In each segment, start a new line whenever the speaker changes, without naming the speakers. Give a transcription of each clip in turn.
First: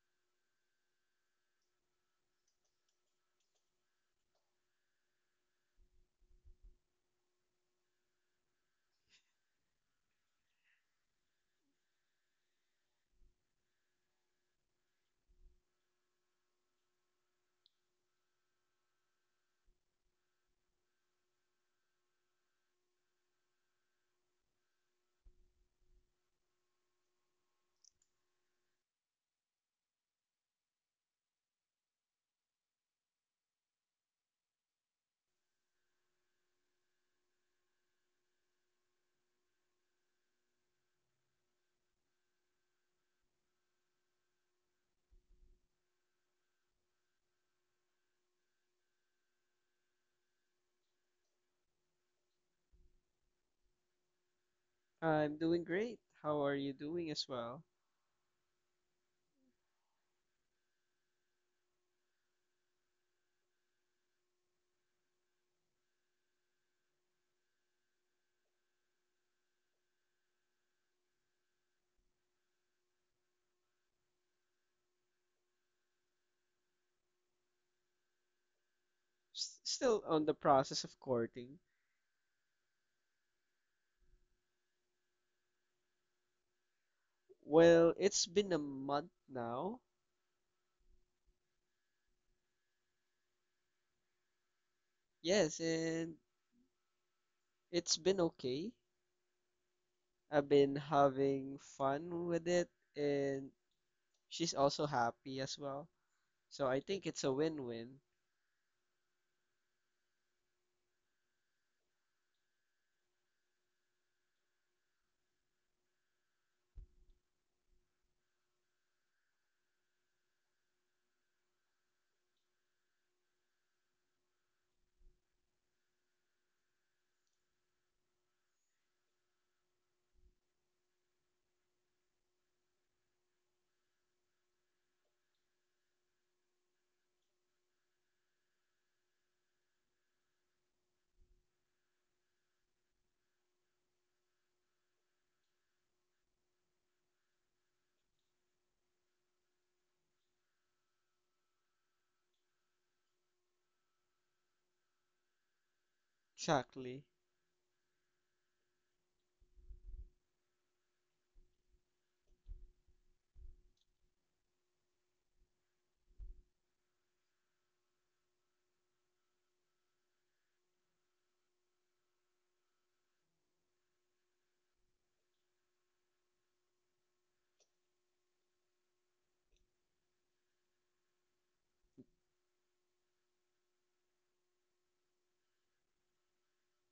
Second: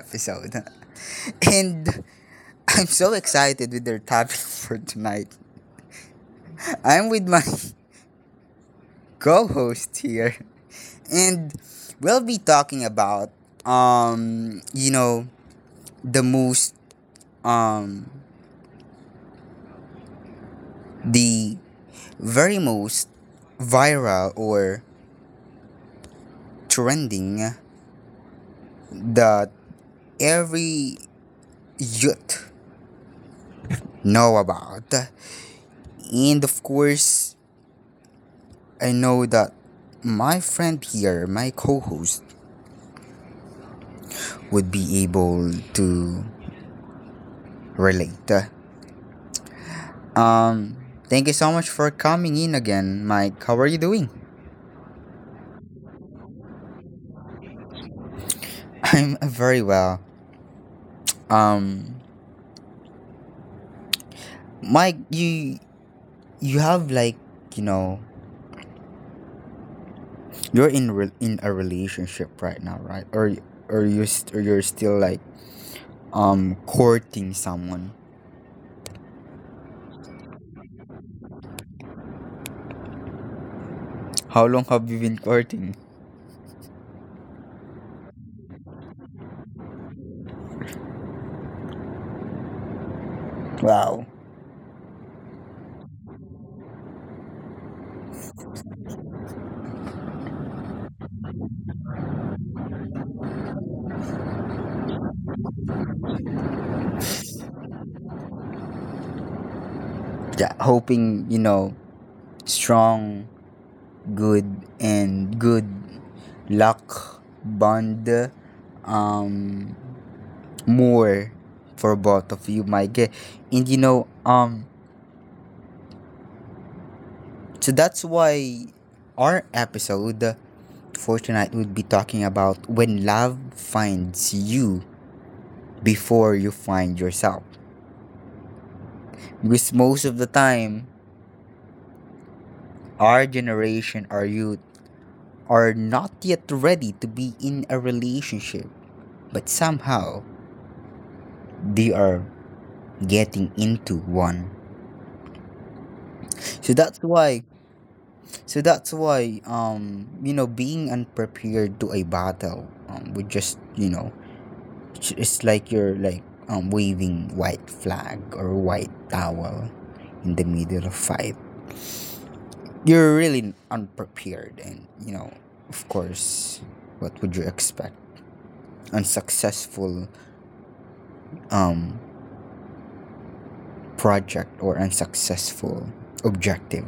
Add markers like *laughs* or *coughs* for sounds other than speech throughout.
episode. And I'm so excited with our topic for tonight. I'm with my co host here, and we'll be talking about, um, you know, the most, um, the very most viral or trending that every youth know about. And of course, I know that my friend here, my co-host, would be able to relate. Um, Thank you so much for coming in again, Mike. How are you doing?
I'm doing great. How are you doing as well?
*laughs* I'm very well. Um, Mike, you have you know you're in in a relationship right now, right? Or you or you're still like courting someone.
S still on the process of courting.
How long have you been courting?
Well, it's been a month now.
Wow.
Yes, and it's been okay. I've been having fun with it, and she's also happy as well. So I think it's a win-win.
Yeah, hoping strong, good, and good luck, bond, um more, for both of you, Mike. And so that's why our episode for tonight would be talking about when love finds you before you find yourself, because most of the time our generation, our youth are not yet ready to be in a relationship, but somehow they are getting into one. so
Exactly.
that's why so that's why, being unprepared to a battle, would just, it's like you're like, waving white flag or white towel in the middle of fight. You're really unprepared, and, of course, what would you expect? Unsuccessful, um project, or unsuccessful objective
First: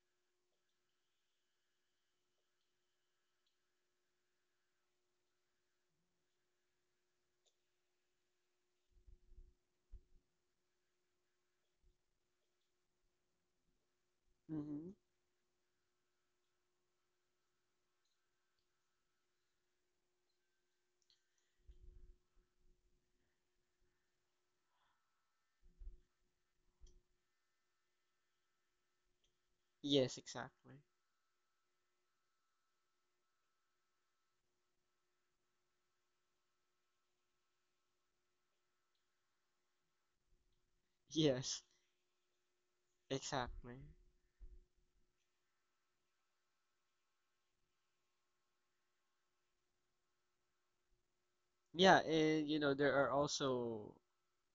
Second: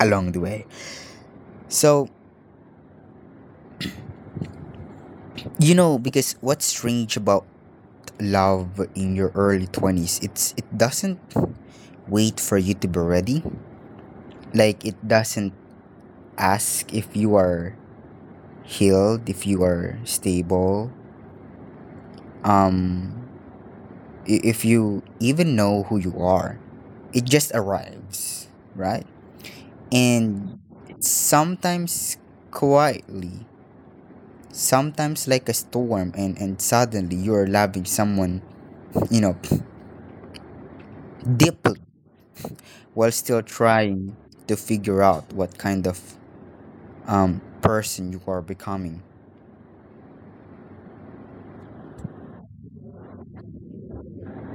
along the way. So because what's strange about love in your early 20s, it doesn't wait for you to be ready. Like
Mm-hmm.
it doesn't ask if you are healed, if you are stable, um if you even know who you are. It just arrives, right?
Yes,
And
exactly. *laughs*
sometimes quietly, sometimes like a storm, and suddenly you are loving someone, you know,
Yes,
deeply while still
exactly.
trying to figure out what kind of person you are becoming.
Yeah, and you know, there are also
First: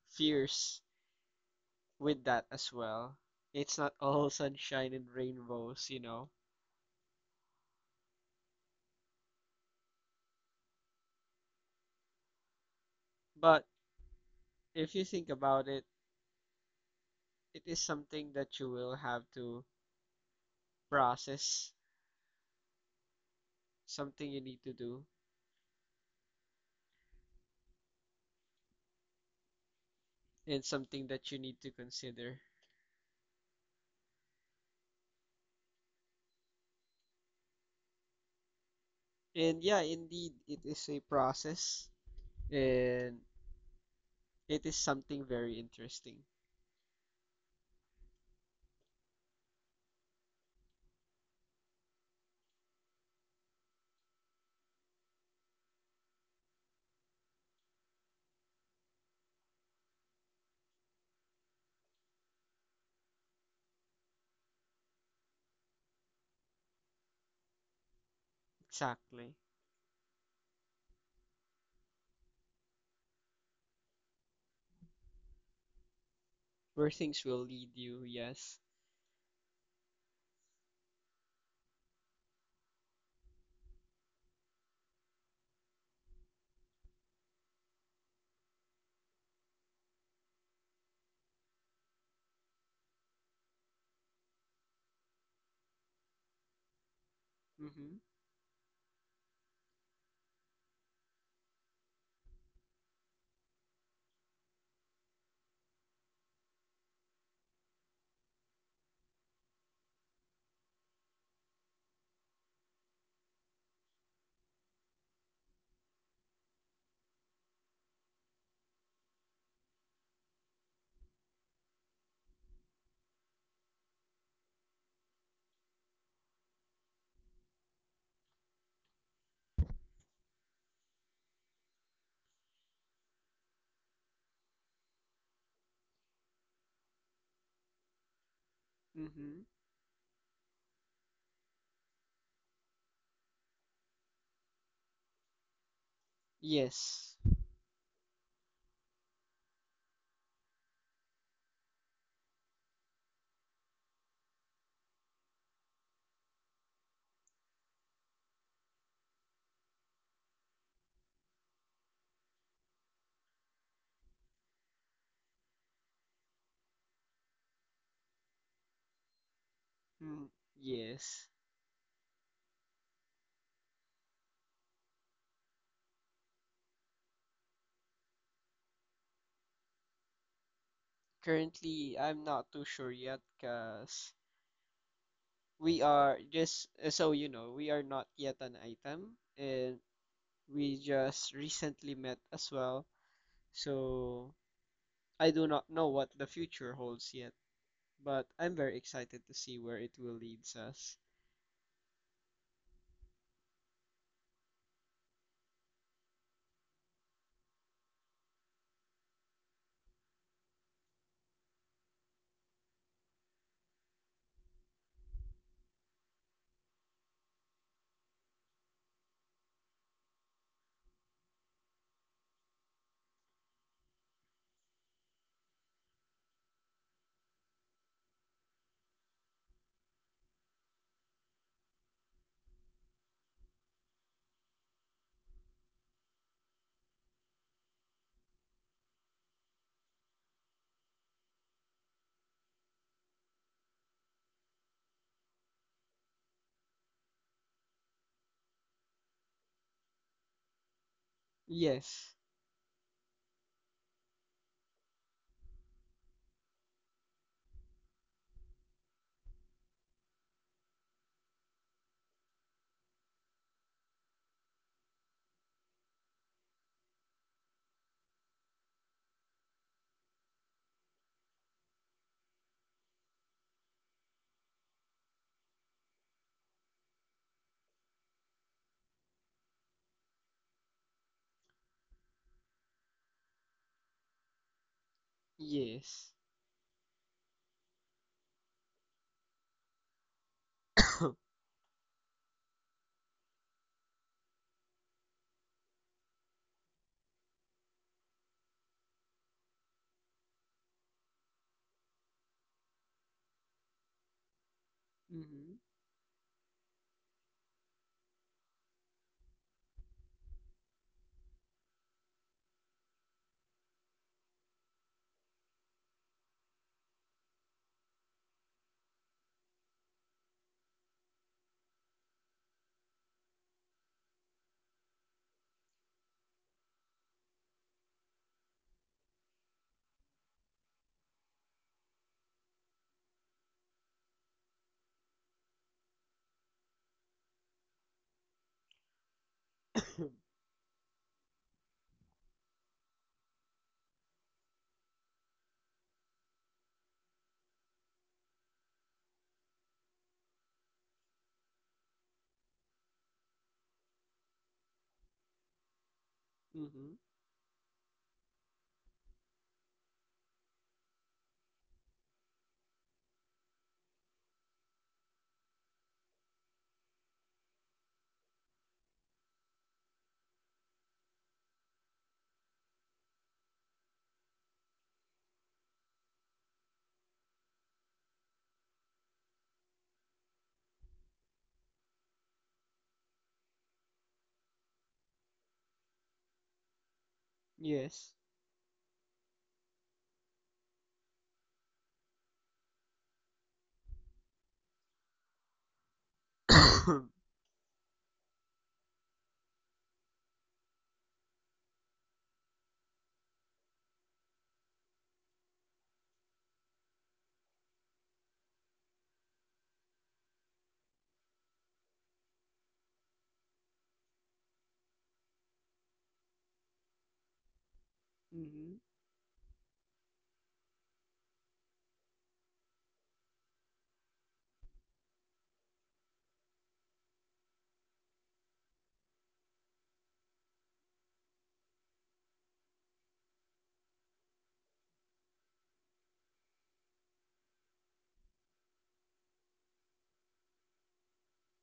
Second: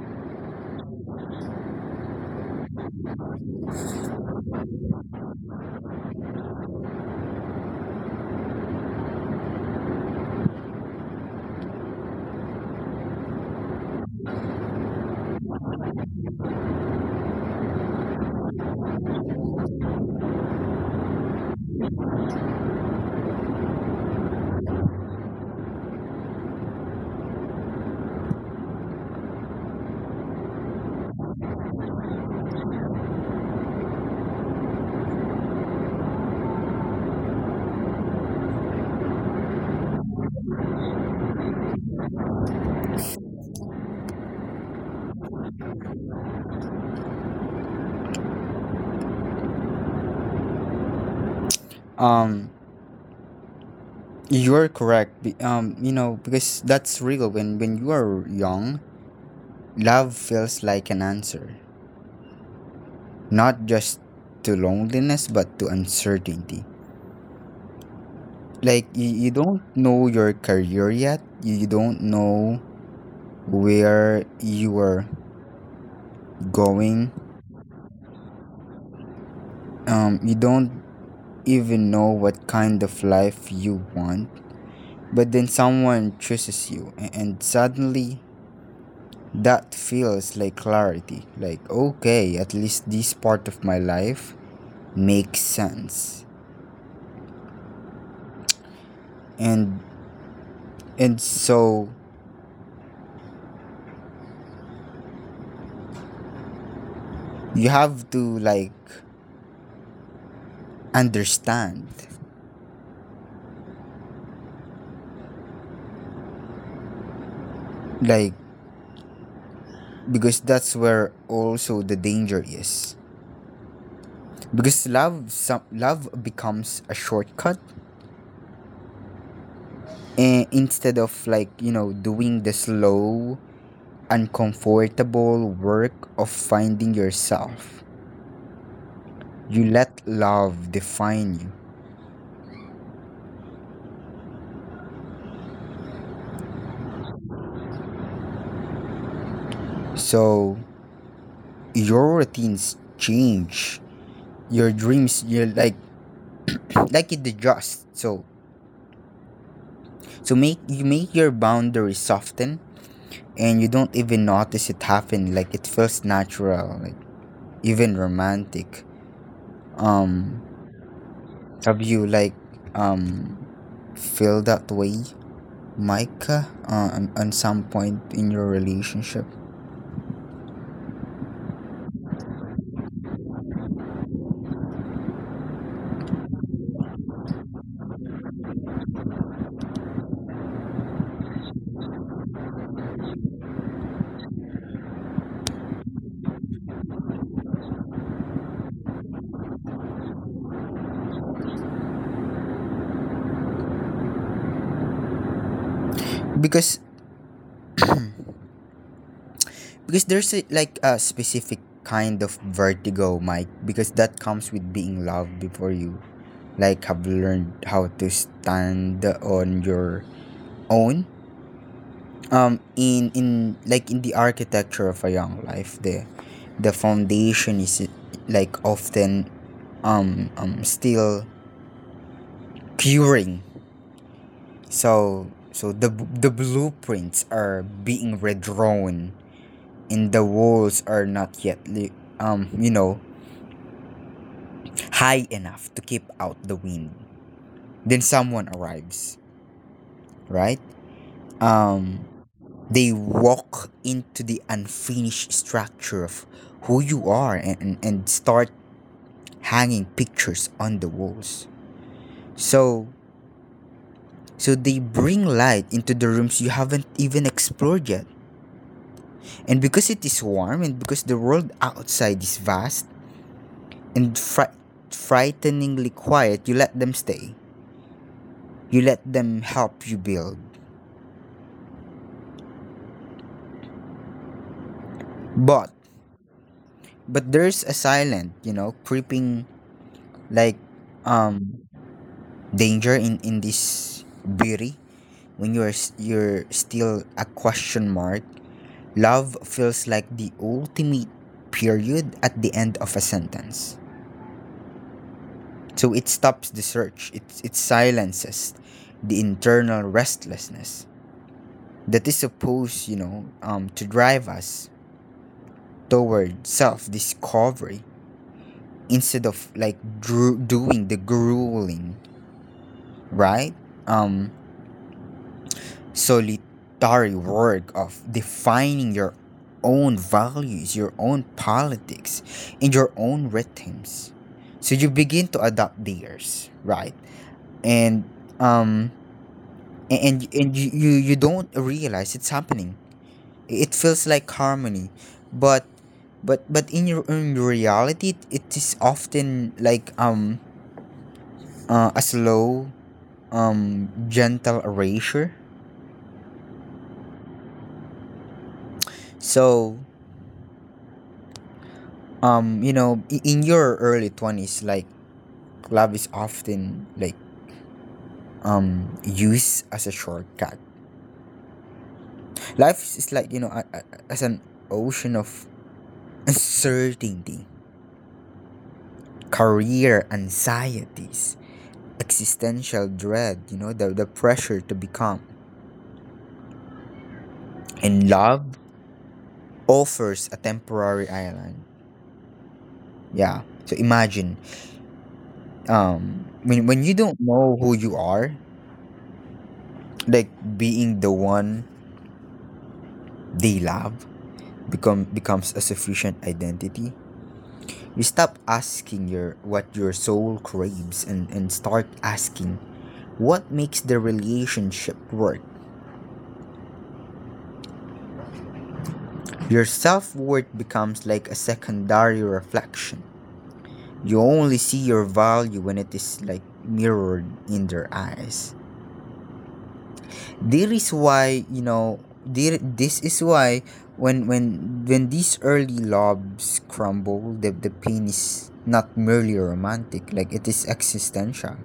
fears with that as well. It's not all *laughs* sunshine and rainbows, you know. But if you think about it, it is something that you will have to process, something you need to do, and something that you need to consider. And yeah, indeed, it is a process, and it is something very interesting.
Um, you're correct. You know, because that's real. When you are young, love feels like an answer, not just to loneliness but to uncertainty. Like you
Exactly.
don't know your career yet. You don't know where you are
Where
going.
things will lead you, yes.
You don't even know what kind of life you want. But then someone chooses you, and suddenly that feels like clarity. Like, okay, at least this part of my life makes sense.
Mm-hmm.
And and so you have to like understand, like, because that's where also the danger is, because love, some love becomes a shortcut, and instead of, doing the slow, uncomfortable work of finding yourself.
Mm-hmm.
You let love define you.
Yes.
So your routines change. Your dreams, you're like, it adjusts. So make you, make your boundaries soften, and you don't even notice it happen. Like it feels natural, like even romantic.
Mm,
Um
yes.
have you like, um feel that way, Micah, on some point in your relationship?
Currently, I'm not too sure yet because we are just so we are not yet an item, and we just recently met as well. So I do not know what the future holds yet, but I'm very excited to see where it will leads us.
Because because there's a, like a specific kind of vertigo, Mike, because that comes with being loved before you like have learned how to stand on your own. In like in the architecture of a young life, the foundation is like often still curing. so so the blueprints are being redrawn, and the walls are not yet um you know high enough to keep out the wind. Then someone arrives, right? Um,
Yes,
they walk into the unfinished structure of who you are, and start hanging pictures on the walls. So so they bring light into the rooms you haven't even explored yet. And because it is warm, and because the world outside is vast and frighteningly quiet, you let them stay. You let them help you build. But
yes.
But there's a silent, creeping, like,
*coughs*
um danger in this beauty, when you're you're still a question mark. Love feels like the ultimate period at the end of a sentence.
Mm-hmm.
So it stops the search. It silences the internal restlessness that is supposed, to drive us toward self-discovery, instead of like doing the grueling, right? Um, Solitary work of defining your own values, your own politics, and your own rhythms. So you begin to adopt theirs, right? And um, and you don't realize it's happening. It feels like harmony, but but in your own reality, it is often like, a slow, gentle erasure.
Mm-hmm.
So, in your early 20s, like love is often like, used as a shortcut. Life is like, a, as an ocean of uncertainty, career anxieties, existential dread, you know, the pressure to become.
*coughs*
And
Yes.
love offers a temporary island. Yeah, so imagine, when you don't
*coughs*
know who you are, like being the one they love becomes a sufficient identity. You stop asking your what your soul craves, and start asking what makes the relationship work.
Mm-hmm.
Your self-worth becomes like a secondary reflection. You only see your value when it is like mirrored in their eyes. There is why you know there, This is why when these early lobes crumble, the pain is not merely romantic, like it is existential.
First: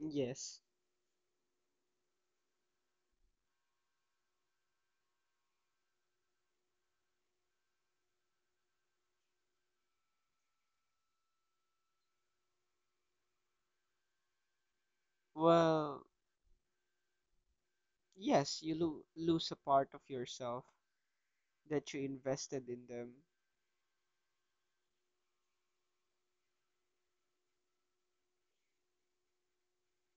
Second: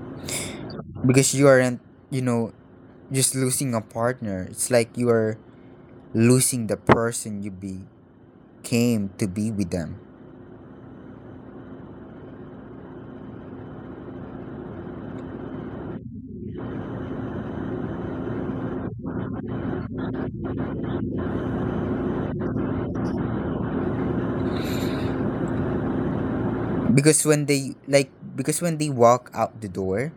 Yes.
Because you aren't, you know just losing a partner, it's like you are losing the person you became to be with them.
Well, yes, you lo lose a part of yourself that you invested in them.
because when they like because when they walk out the door,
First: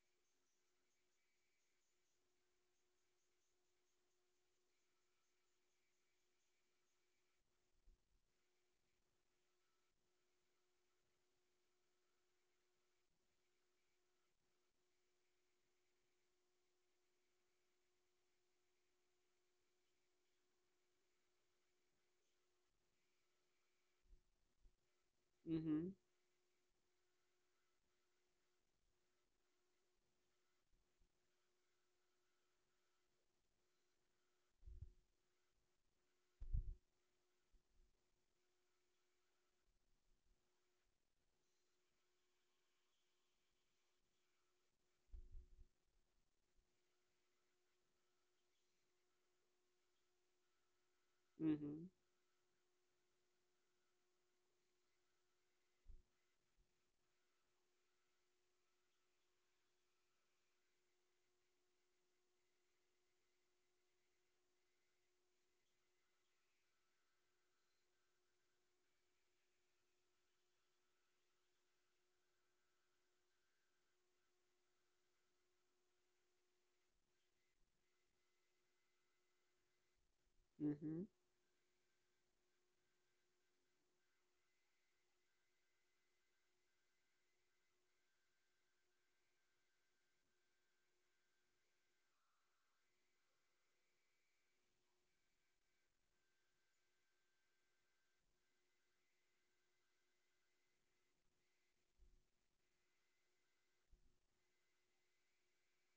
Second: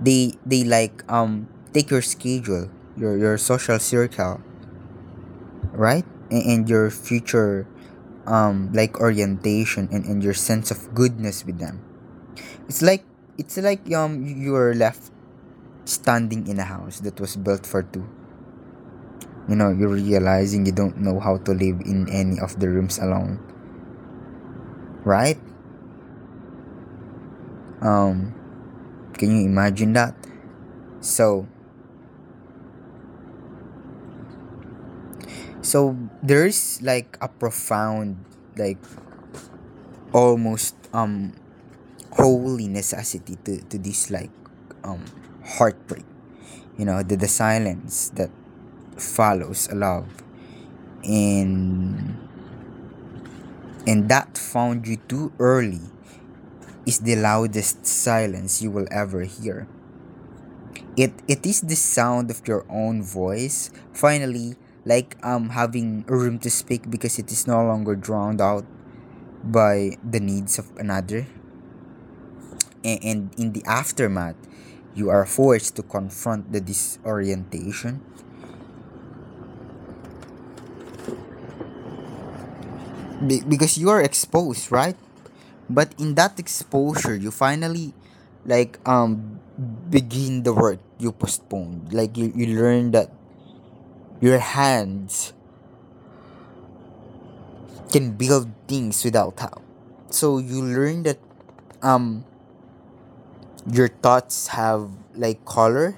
they like, take your schedule, your social circle, right, and your future, like orientation, and your sense of goodness with them. it's like it's like, you're left standing in a house that was built for two. You know, you're realizing you don't know how to live in any of the rooms alone, right?
Mm-hmm.
um can you imagine that? so so there's like a profound, like, almost, holy necessity to this, like, um heartbreak. You know, the silence that follows a love,
Mm-hmm.
and and that found you too early, is the loudest silence you will ever hear. It is the sound of your own voice finally like, having a room to speak, because it is no longer drowned out by the needs of another. And in the aftermath, you are forced to confront the disorientation.
Mm-hmm.
Because you are exposed, right? But in that exposure you finally like, begin the work you postponed. Like you learn that your hands can build things without how. So you learn that, um your thoughts have like color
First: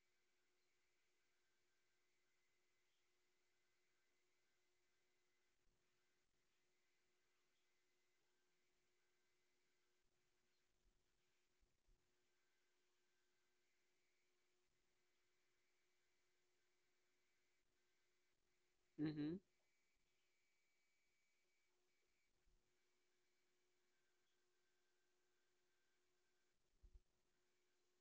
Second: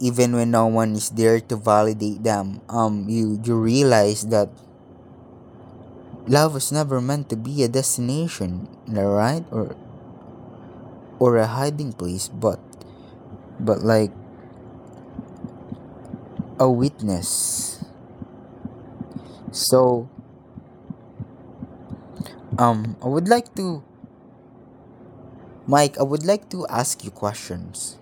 even when no one is there to validate them. You you realize that love was never meant to be a destination, right? Or a hiding place, but like a witness.
Hmm.
So, I would like to, Mike, I would like to ask you questions.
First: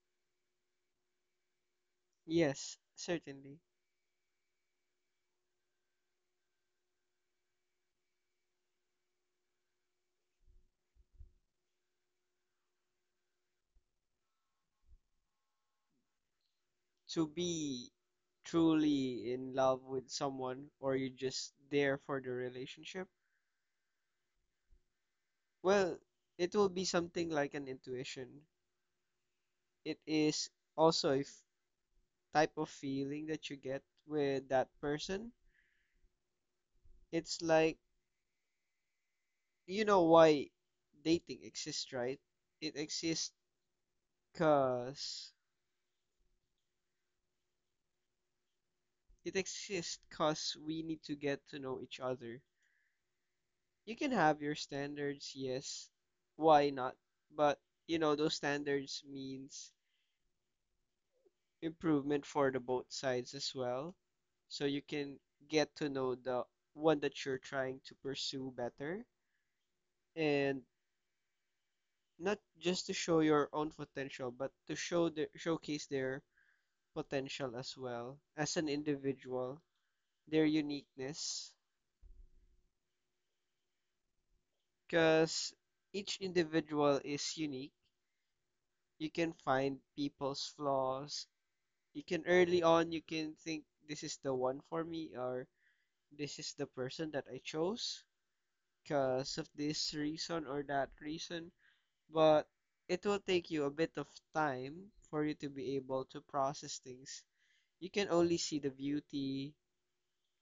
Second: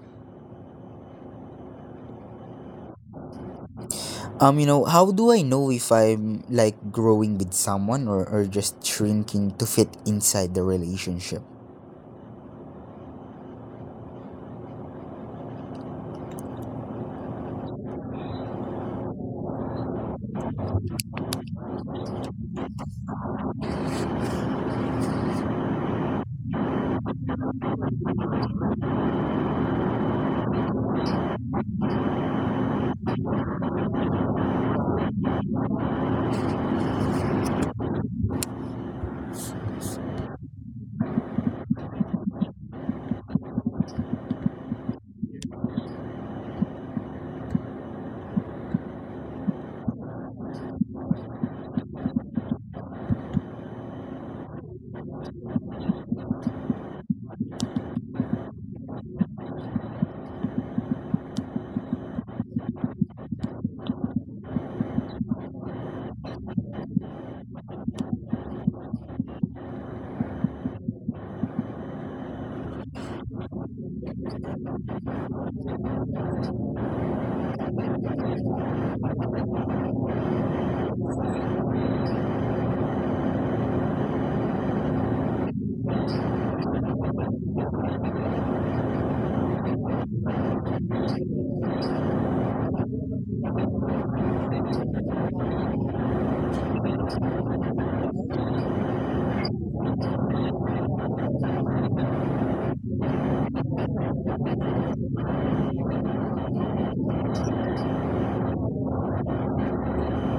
Yes, certainly.
You know, how do I know if I'm like growing with someone, or just shrinking to fit inside the relationship?
To be truly in love with someone, or you're just there for the relationship, well, it will be something like an intuition. It is also a type of feeling that you get with that person. It's like, you know why dating exists, right? It exists because we need to get to know each other. You can have your standards, yes. Why not? But, you know, those standards means improvement for the both sides as well. So you can get to know the one that you're trying to pursue better and not just to show your own potential, but to show the showcase their potential as well as an individual, their uniqueness, because each individual is unique. You can find people's flaws. You can early on you can think this is the one for me, or this is the person that I chose because of this reason or that reason. But it will take you a bit of time for you to be able to process things. You can only see the beauty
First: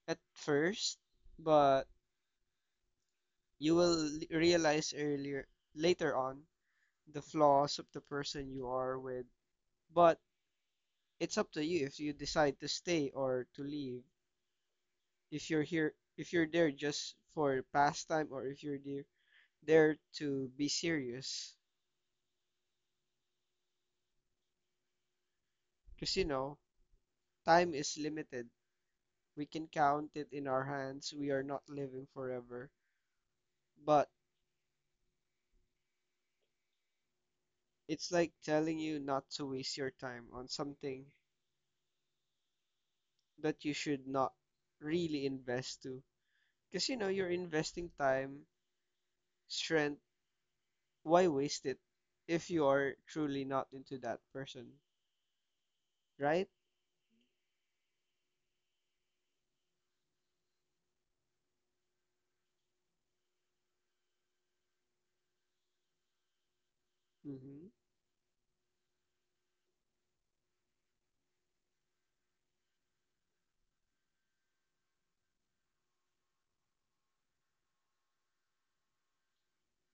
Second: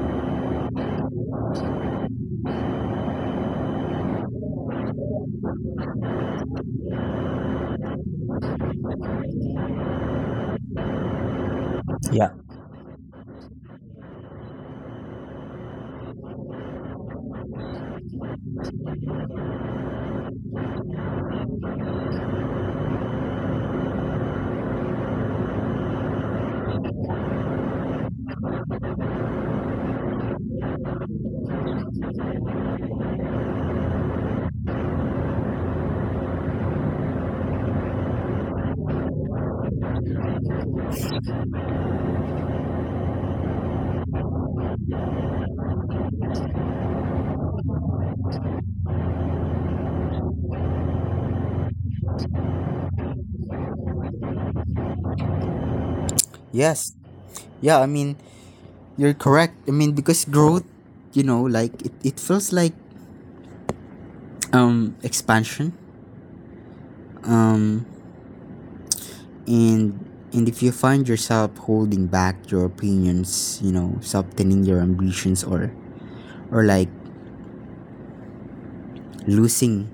at first, but you will realize earlier later on the flaws of the person you are with. But it's up to you if you
Yeah.
decide to stay or to leave, if you're here, if you're there just for pastime, or if you're there to be serious, because you know time is limited. We can count it in our hands. We are not living forever. But it's like telling you not to waste your time on something that you should not really invest to, because you know you're investing time, strength. Why waste it if you are truly not into that person, right?
Yes. Yeah, I mean, you're correct. I mean, because growth, you know, like it feels like, expansion.
Mm-hmm.
Um and and if you find yourself holding back your opinions, you know, softening your ambitions, or like losing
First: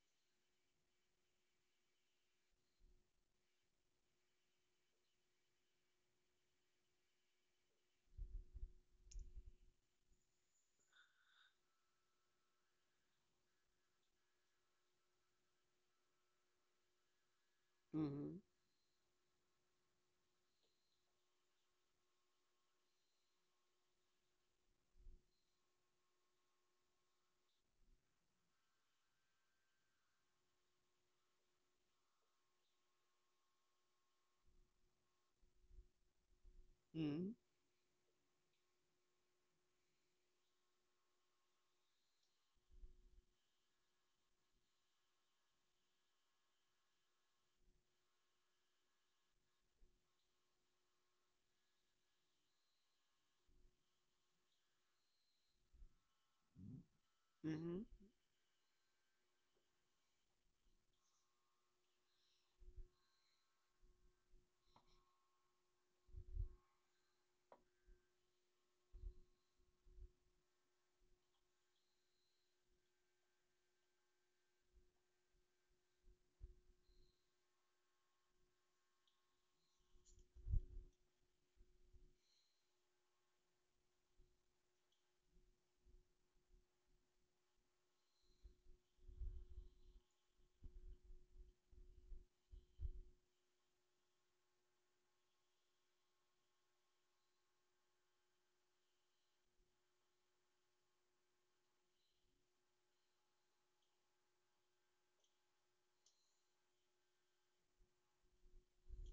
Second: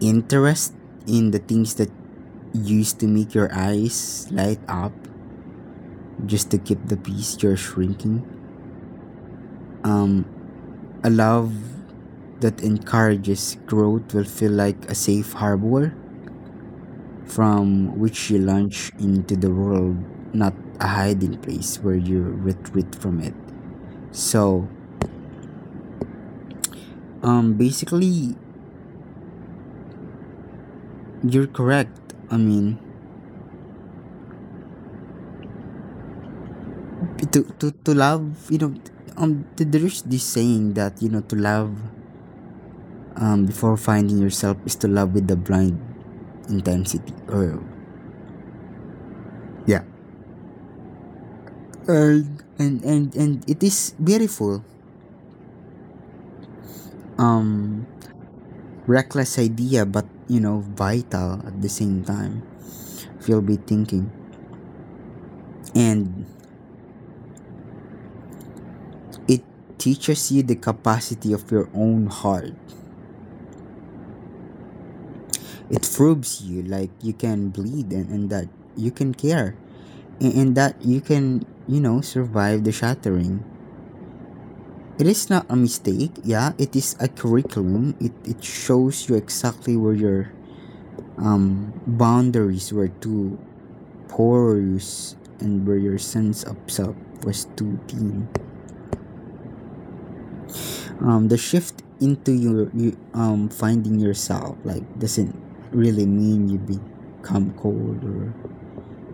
interest in the things that used to make your eyes light up just to keep the peace, you're shrinking. Um, a love that encourages growth will feel like a safe harbor from which you
Mm-hmm.
launch into the world, not a hiding place where you retreat from it. So, basically, you're correct. I mean,
Mm-hmm.
to love, you know, there's this saying that, you know, to love, before finding yourself, is to love with the blind intensity. Or, yeah, and it is beautiful,
Mm-hmm.
um reckless idea, but you know, vital at the same time, if you'll be thinking. And it teaches you the capacity of your own heart. It proves you like you can bleed, and that you can care, and that you can, you know, survive the shattering. It is not a mistake, yeah, it is a curriculum. It shows you exactly where your, boundaries were too porous, and where your sense of self was too thin. The shift into you, finding yourself, like, doesn't really mean you become cold or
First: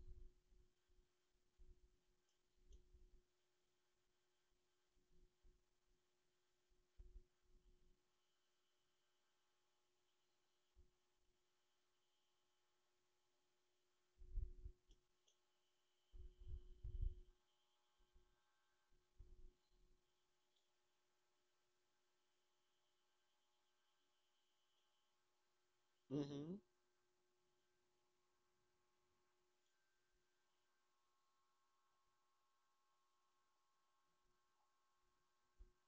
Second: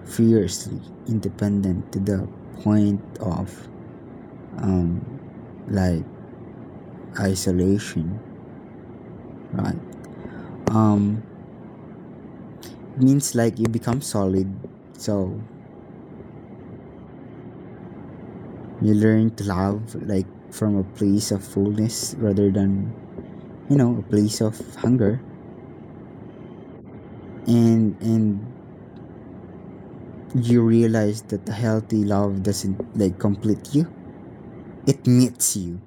fiercely independent to the point of, um like isolation, right? Um, it means like you become solid. So you learn to love like from a place of fullness rather than a place of hunger,
Hmm.
and you realize that the healthy love doesn't like complete you, it meets you.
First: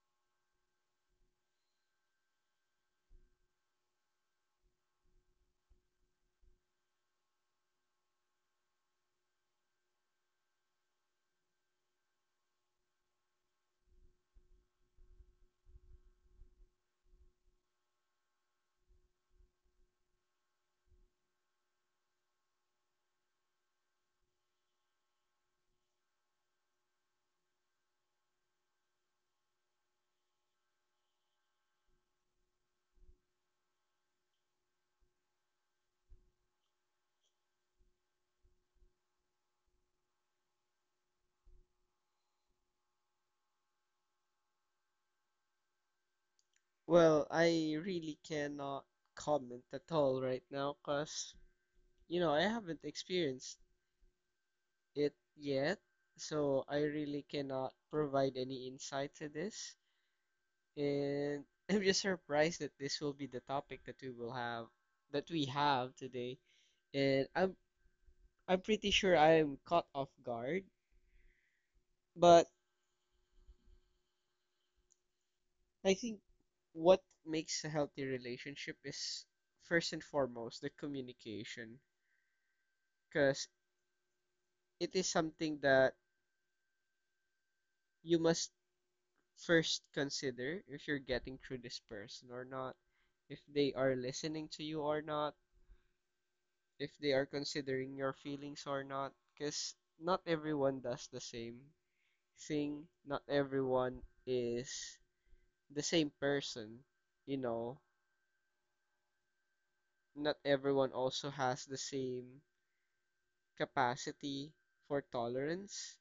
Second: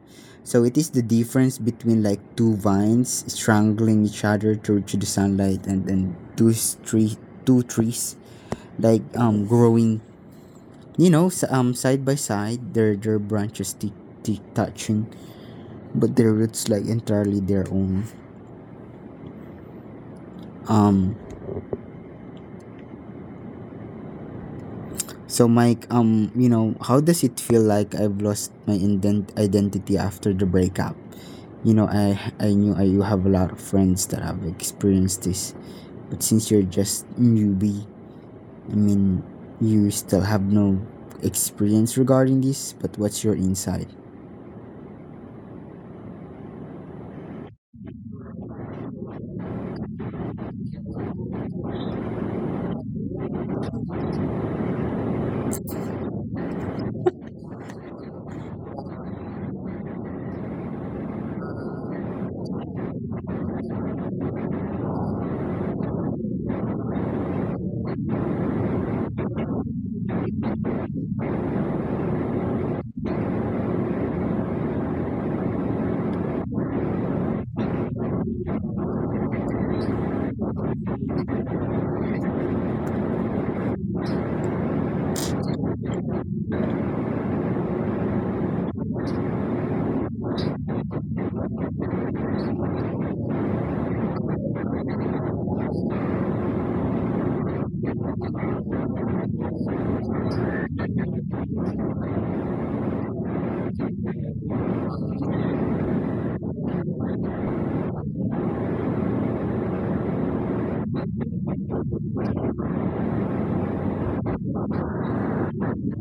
So it is the difference between like two vines strangling each other through to the sunlight and then tree two trees like growing, you know, side by side, their branches tick touching, but their roots like entirely their own. um so Mike, you know, how does it feel like I've lost my identity after the breakup? You know, I knew you have a lot of friends that have experienced this, but since you're just newbie, I mean, you still have no experience regarding this, but what's your insight?
Well, I really cannot comment at all right now because, you know, I haven't experienced it yet. So I really cannot provide any insight to this. And *laughs* I'm just surprised that this will be the topic that we will have, that we have today. And I'm pretty sure I'm caught off guard, but I think what makes a healthy relationship is first and foremost the communication. Because it is something that you must first consider if you're getting through this person or not, if they are listening to you or not, if they are considering your feelings or not, because not everyone does the same thing, not everyone is the same person, you know, not everyone also has the same capacity for tolerance,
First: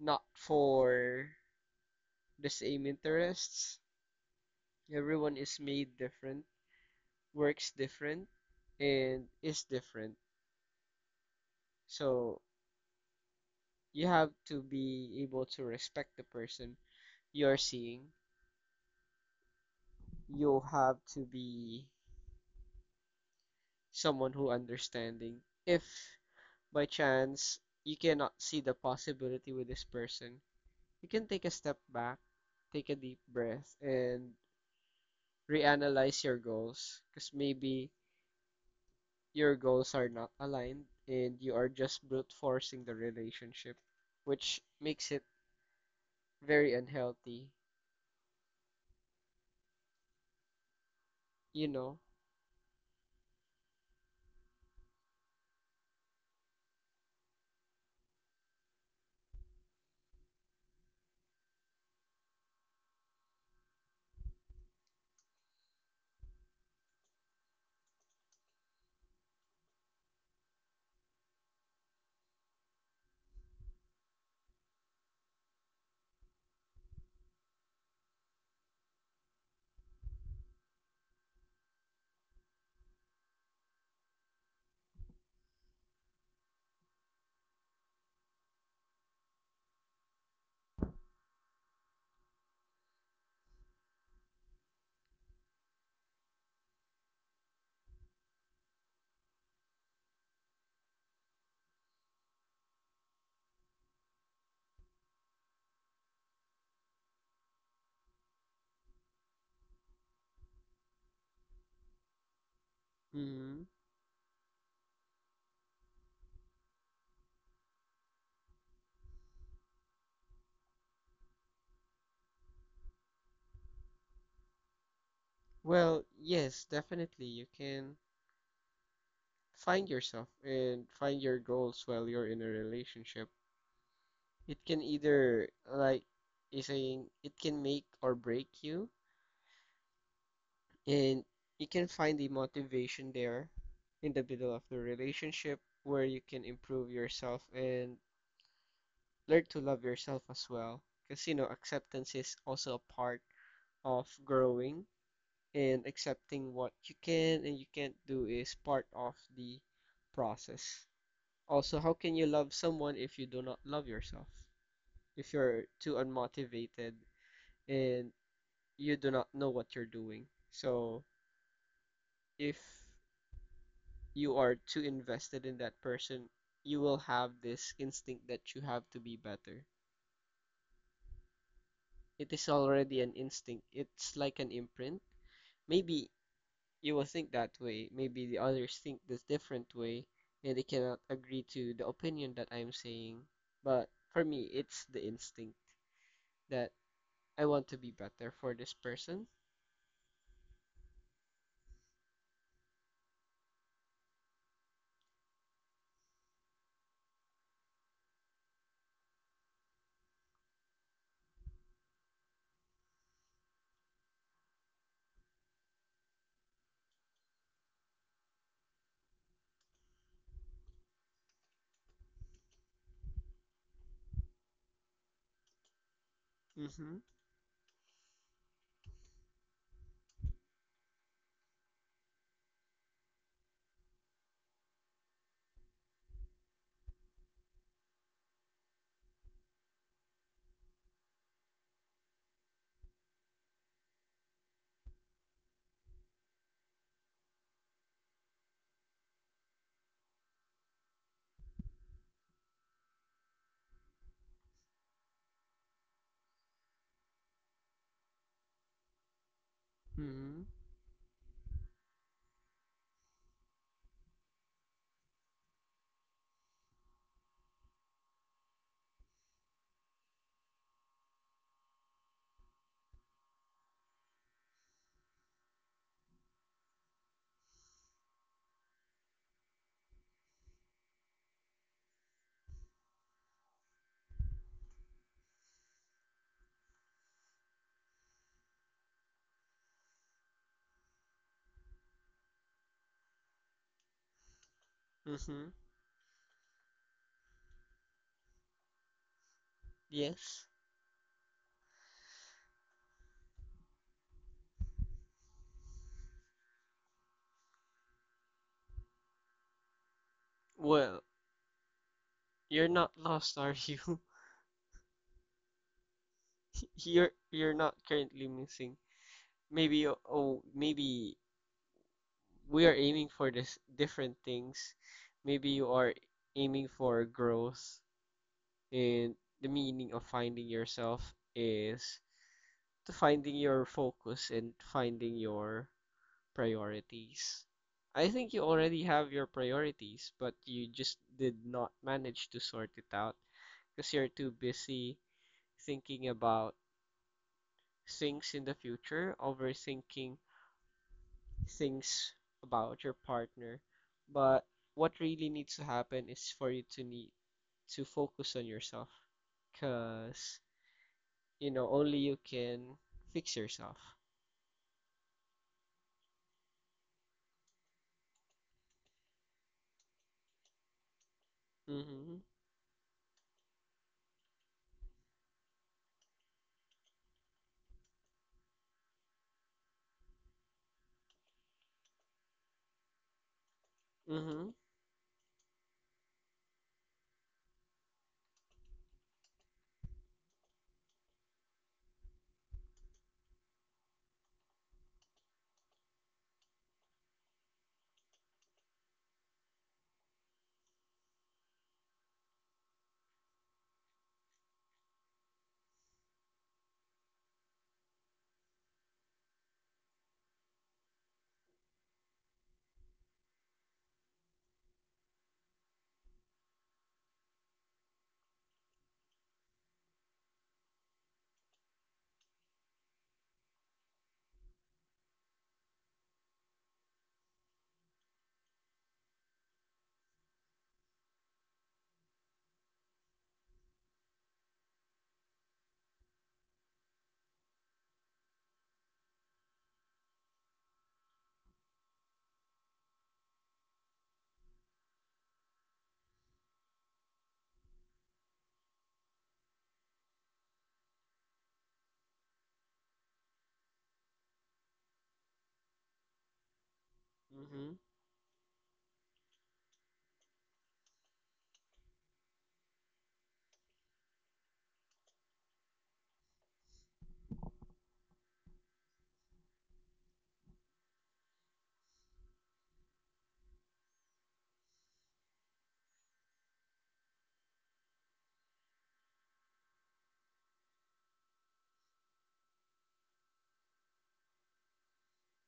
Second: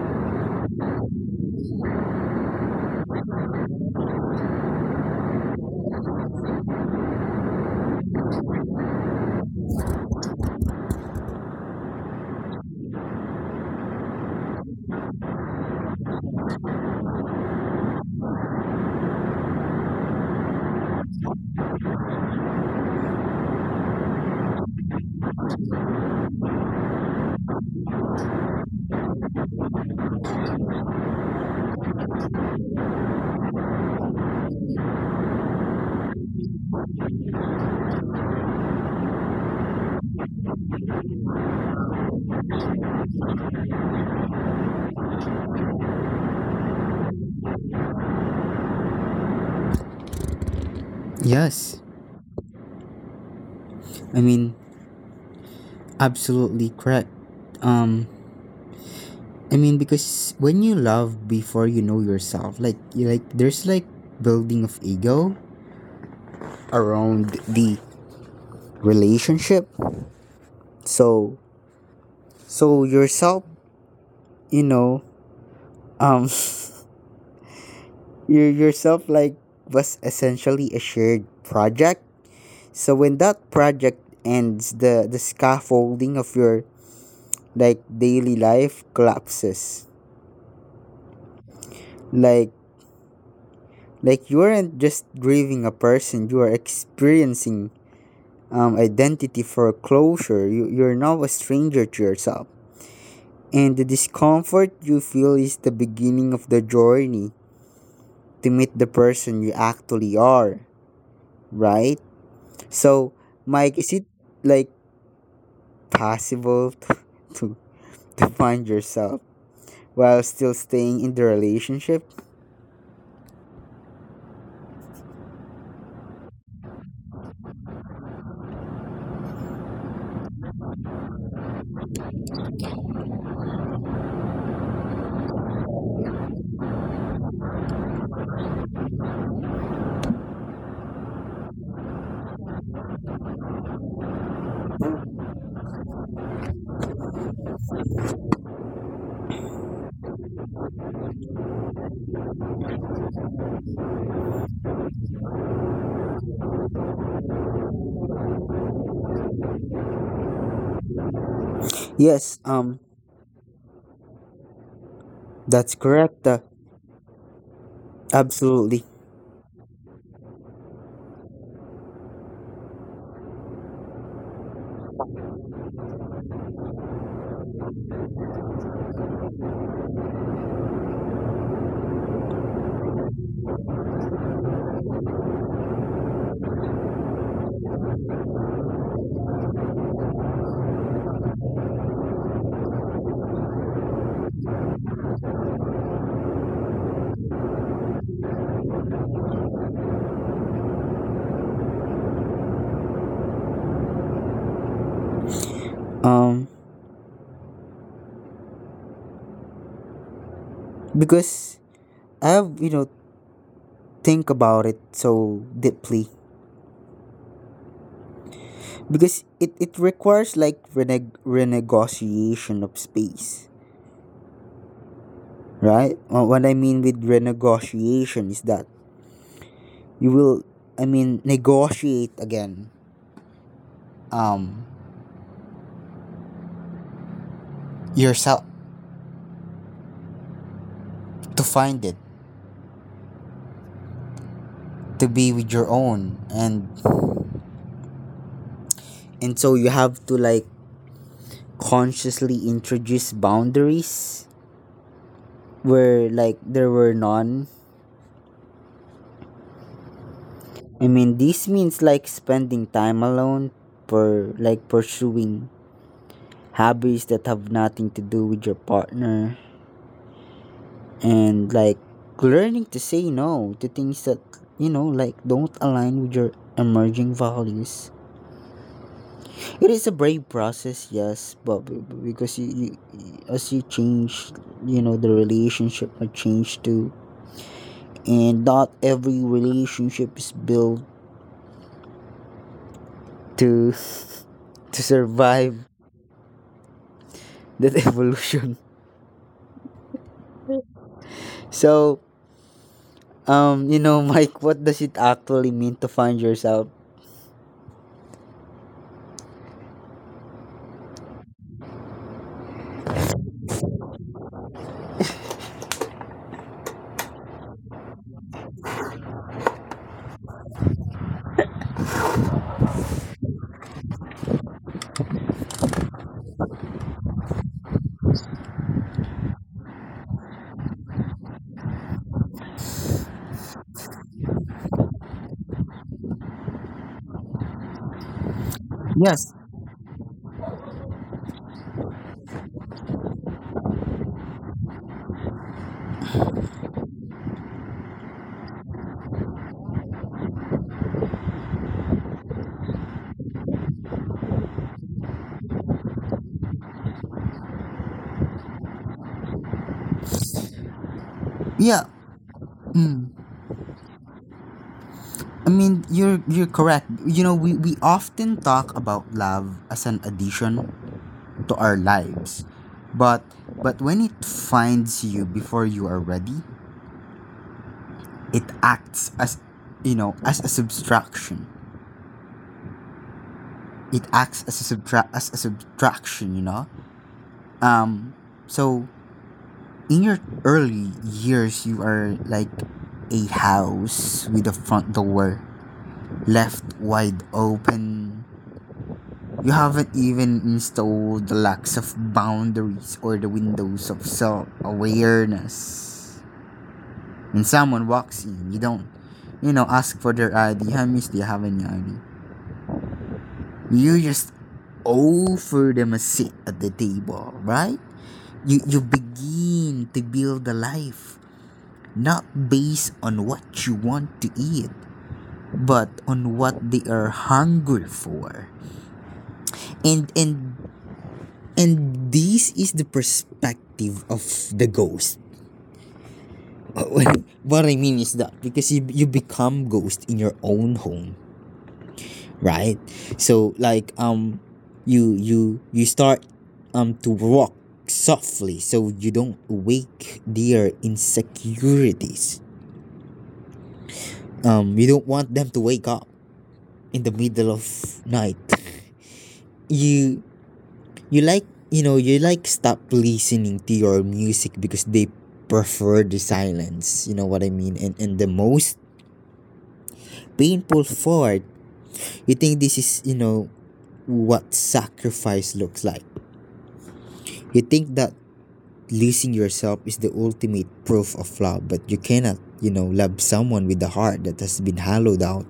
not for the same interests. Everyone is made different, works different, and is different. So you have to be able to respect the person you're seeing. You have to be someone who understanding. If by chance you cannot see the possibility with this person, you can take a step back, take a deep breath, and reanalyze your goals. Because maybe your goals are not aligned and you are just brute forcing the relationship, which makes it very unhealthy, you
Yes,
know.
I mean, absolutely correct. um I mean, because when you love before you know yourself, like there's like building of ego around the relationship. So so yourself, you know. um You yourself like was essentially a shared project. So when that project ends, the scaffolding of your like daily life collapses. Like like you aren't just grieving a person, you are experiencing identity foreclosure. You're now a stranger to yourself. And the discomfort you feel is the beginning of the journey to meet the person you actually are, right? So,
Hmm.
Mike, is it like possible to, to find yourself while still staying in the relationship?
Well, yes, definitely. You can find yourself and find your goals while you're in a relationship. It can either, like you're saying, it can make or break you, and you can find the motivation there in the middle of the relationship where you can improve yourself and learn to love yourself as well. Because, you know, acceptance is also a part of growing, and accepting what you can and you can't do is part of the process. Also, how can you
Yes,
love someone if you do not love yourself? If you're
that's
too
correct.
unmotivated and
Absolutely.
you do not know what you're doing. So, if you are too invested in that person, you will have this instinct that you have to be better. It is already an instinct. It's like an imprint. Maybe you will think that way. Maybe the others think this different way, and they cannot agree to the opinion that I'm saying. But for me, it's the instinct that I want to be better for this person.
Um, because I have, you know, think about it so deeply. Because it requires like renegotiation of space, right? What I mean
Mm-hmm.
with renegotiation is that you will, I mean, negotiate again, um, yourself to find it, to be with your own. And so you have to like consciously introduce boundaries where like there were none.
Mm-hmm.
I mean, this means like spending time alone for like pursuing hobbies that have nothing to do with your partner, and like learning to say no to things that, you know, like don't align with your emerging values. It is a brave process, yes, but because you, as you change, you know, the relationship might change too, and not every relationship is built to *laughs* to
Mm-hmm.
survive that *laughs* evolution.
Yes.
So, you know, Mike, what does it actually mean to find yourself?
Well, you're not lost, are you? *laughs* You're not currently missing. Maybe oh, maybe we are aiming for this different things. Maybe you are aiming for growth. And the meaning of finding yourself is to finding your focus and finding your priorities. I think you already have your
Yes.
priorities, but you just did not manage to sort it out because you're too busy thinking about things in the future, overthinking things about your partner. But what really needs to happen is for you to need to focus on yourself, because you know
Yeah.
only you can
Mm.
fix yourself.
I mean, you're correct. You know, we often talk about love as an addition to our
Mm-hmm.
lives, but when it finds you before you are ready, it acts as, you know, as a subtraction. It acts
Mm-hmm.
as a subtraction, you know. Um, so in your early years, you are like a house with a front door left wide open. You haven't even installed the locks of boundaries or the windows of self awareness. When someone walks in, you don't, you know, ask for their ID. Hi, miss, do you have any ID? You just offer them a seat at the table, right? You begin to build a life not based on what you want to eat, but on what they are hungry for. And and and this is the perspective of the ghost. *laughs* What I mean is that because you become ghost in your own home, right? So like, you start to walk softly so you don't wake their insecurities. You don't want them to wake up in the middle of
Mm-hmm.
night. you you like, you know, you like stop listening to your music because they prefer the silence, you know what I mean. And the most painful part, you think this is, you know, what sacrifice looks like. You think that losing yourself is the ultimate proof of love, but you cannot, you know, love someone with a heart that has been hollowed out,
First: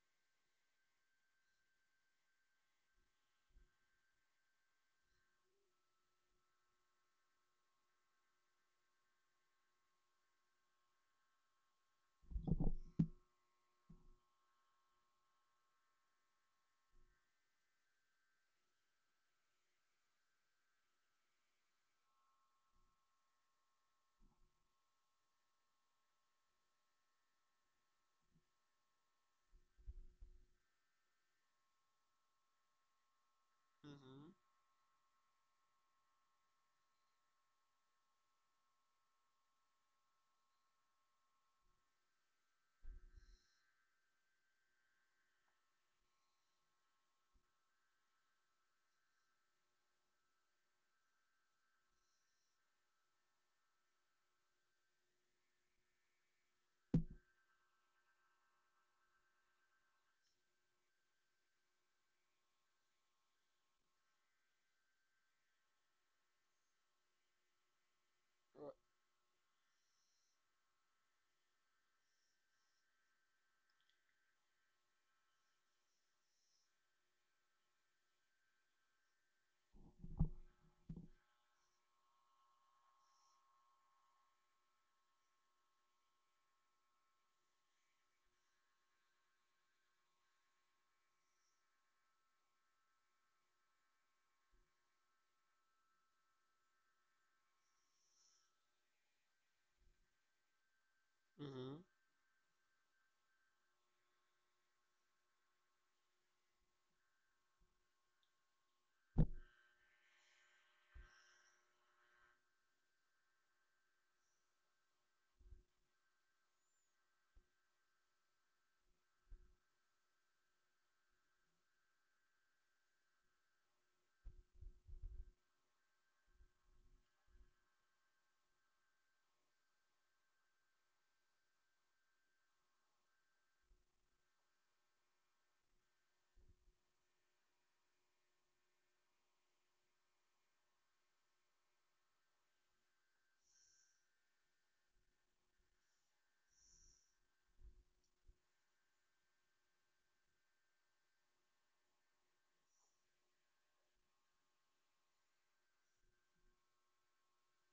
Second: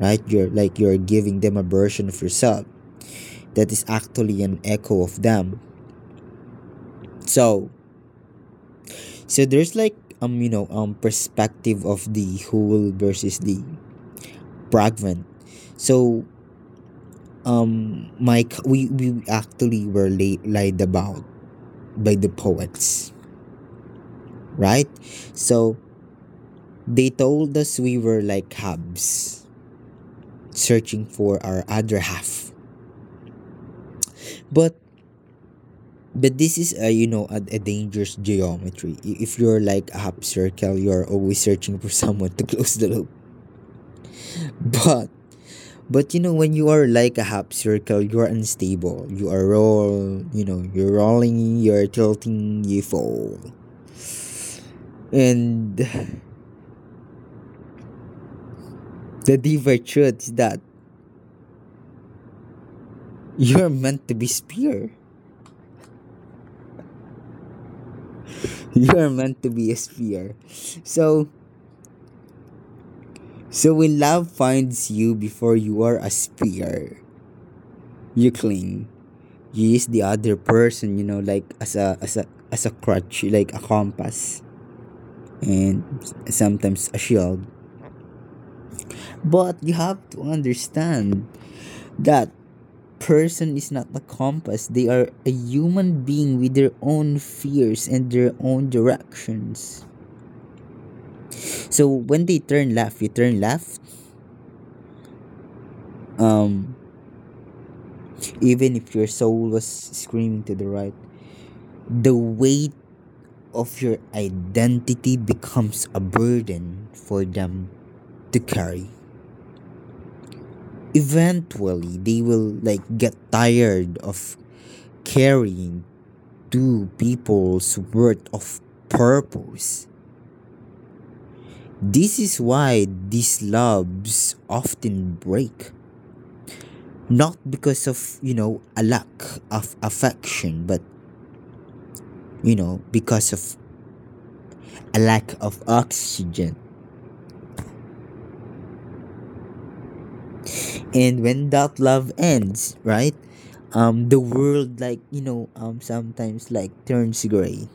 right? You're like you're giving them a version of yourself that is actually an echo of them. So, so there's like, you know, perspective of the whole versus the fragment. So, my we actually were lied about by the poets, right? So they told us we were like hubs searching for our other half.
Mm-hmm.
But this is, a you know, a dangerous geometry. If you're like a hub circle, you're always searching for *laughs* someone to close the loop. But but you know, when you are like a half circle, you are unstable. You are you know, you're rolling, you're tilting, you fall. And the deeper truth is that you're meant to be spear. *laughs* You're meant to be a spear. So so when love finds you before you are a spear, you cling. You use the other person, you know, like as a as a as a crutch, like a compass, and sometimes a shield. But you have to understand that person is not a compass. They are a human being with their own fears and their own directions.
Mm-hmm.
So when they turn left, you turn left. Um, Even if your soul was screaming to the right, the weight of your identity becomes a burden for them to carry. Eventually, they will like get tired of carrying to people's worth of purpose. This is why these loves often break. Not because of, you know, a lack of affection, but, you know, because of a lack of oxygen. And when that love ends, right? The world, like, you know, sometimes, like, turns gray.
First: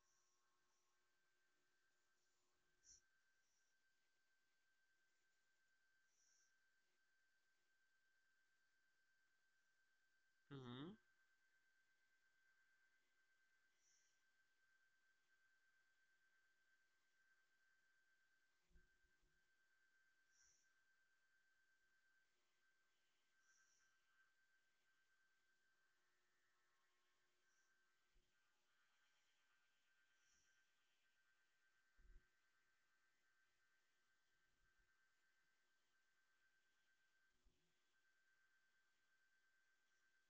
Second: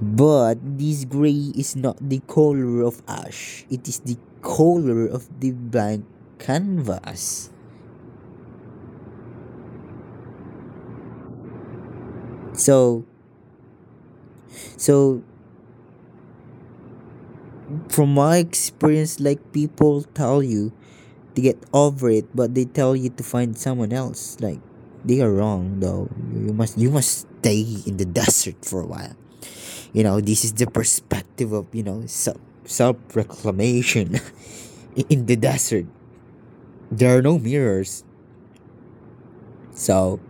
But this gray is not the color of ash, it is the color of the blank canvas.
Mm-hmm.
So, so from my experience, like people tell you to get over it, but they tell you to find someone else. Like they are wrong, though. You must stay in the desert for a while. You know, this is the perspective of, you know, self reclamation *laughs* in the desert. There are no mirrors, so,